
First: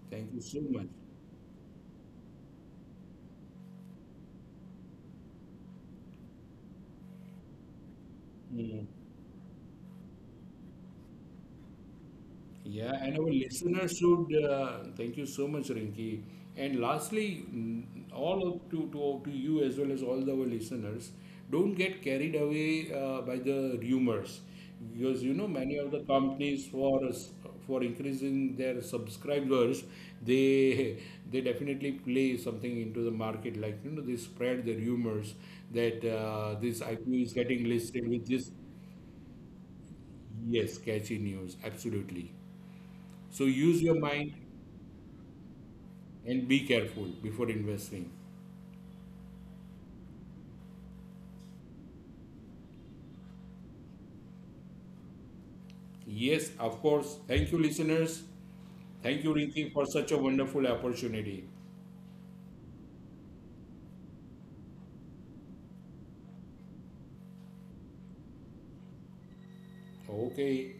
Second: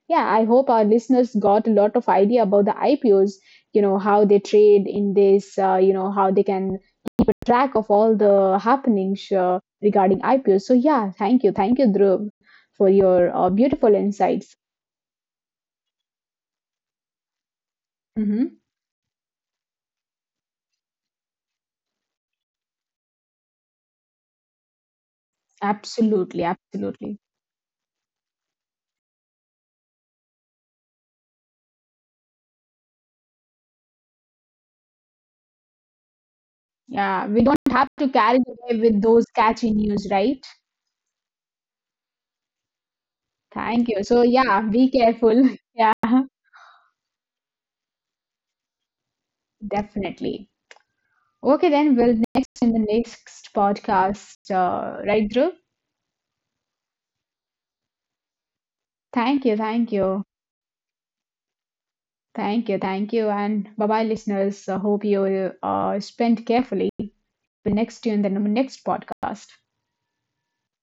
A: yeah,
B: Thank you
A: I
B: so
A: hope our
B: much.
A: listeners got a lot of idea about the IPOs. You know how they trade in this. You know how they can track of all the
B: Mm.
A: happenings regarding IPOs. So yeah, thank you, Dhruv, for
B: Yeah, and our
A: your beautiful
B: listeners should
A: insights.
B: thank you so much, Rinki. And lastly, mm, all
A: Hmm.
B: of to you as well as all our listeners, don't get carried away by the rumors, because many of the
A: Absolutely,
B: companies,
A: absolutely.
B: for increasing their subscribers, they they definitely play something into the market, like they spread the rumors that this IPO
A: Yeah,
B: is
A: we don't
B: getting
A: have
B: listed
A: to
B: with
A: carry
B: this.
A: away with those catchy news, right?
B: Yes, catchy news, absolutely. So use
A: Thank
B: your
A: you. So
B: mind
A: yeah, be careful. Yeah.
B: and be careful before investing.
A: Definitely. Okay, then we'll next in the next podcast, right, Dhruv?
B: Yes, of course. Thank you, listeners. Thank you,
A: Thank you,
B: Rinki, for
A: thank
B: such a
A: you,
B: wonderful opportunity.
A: thank you, thank you, and bye bye, listeners. I hope you spend carefully. We'll next you in the next podcast.
B: Okay.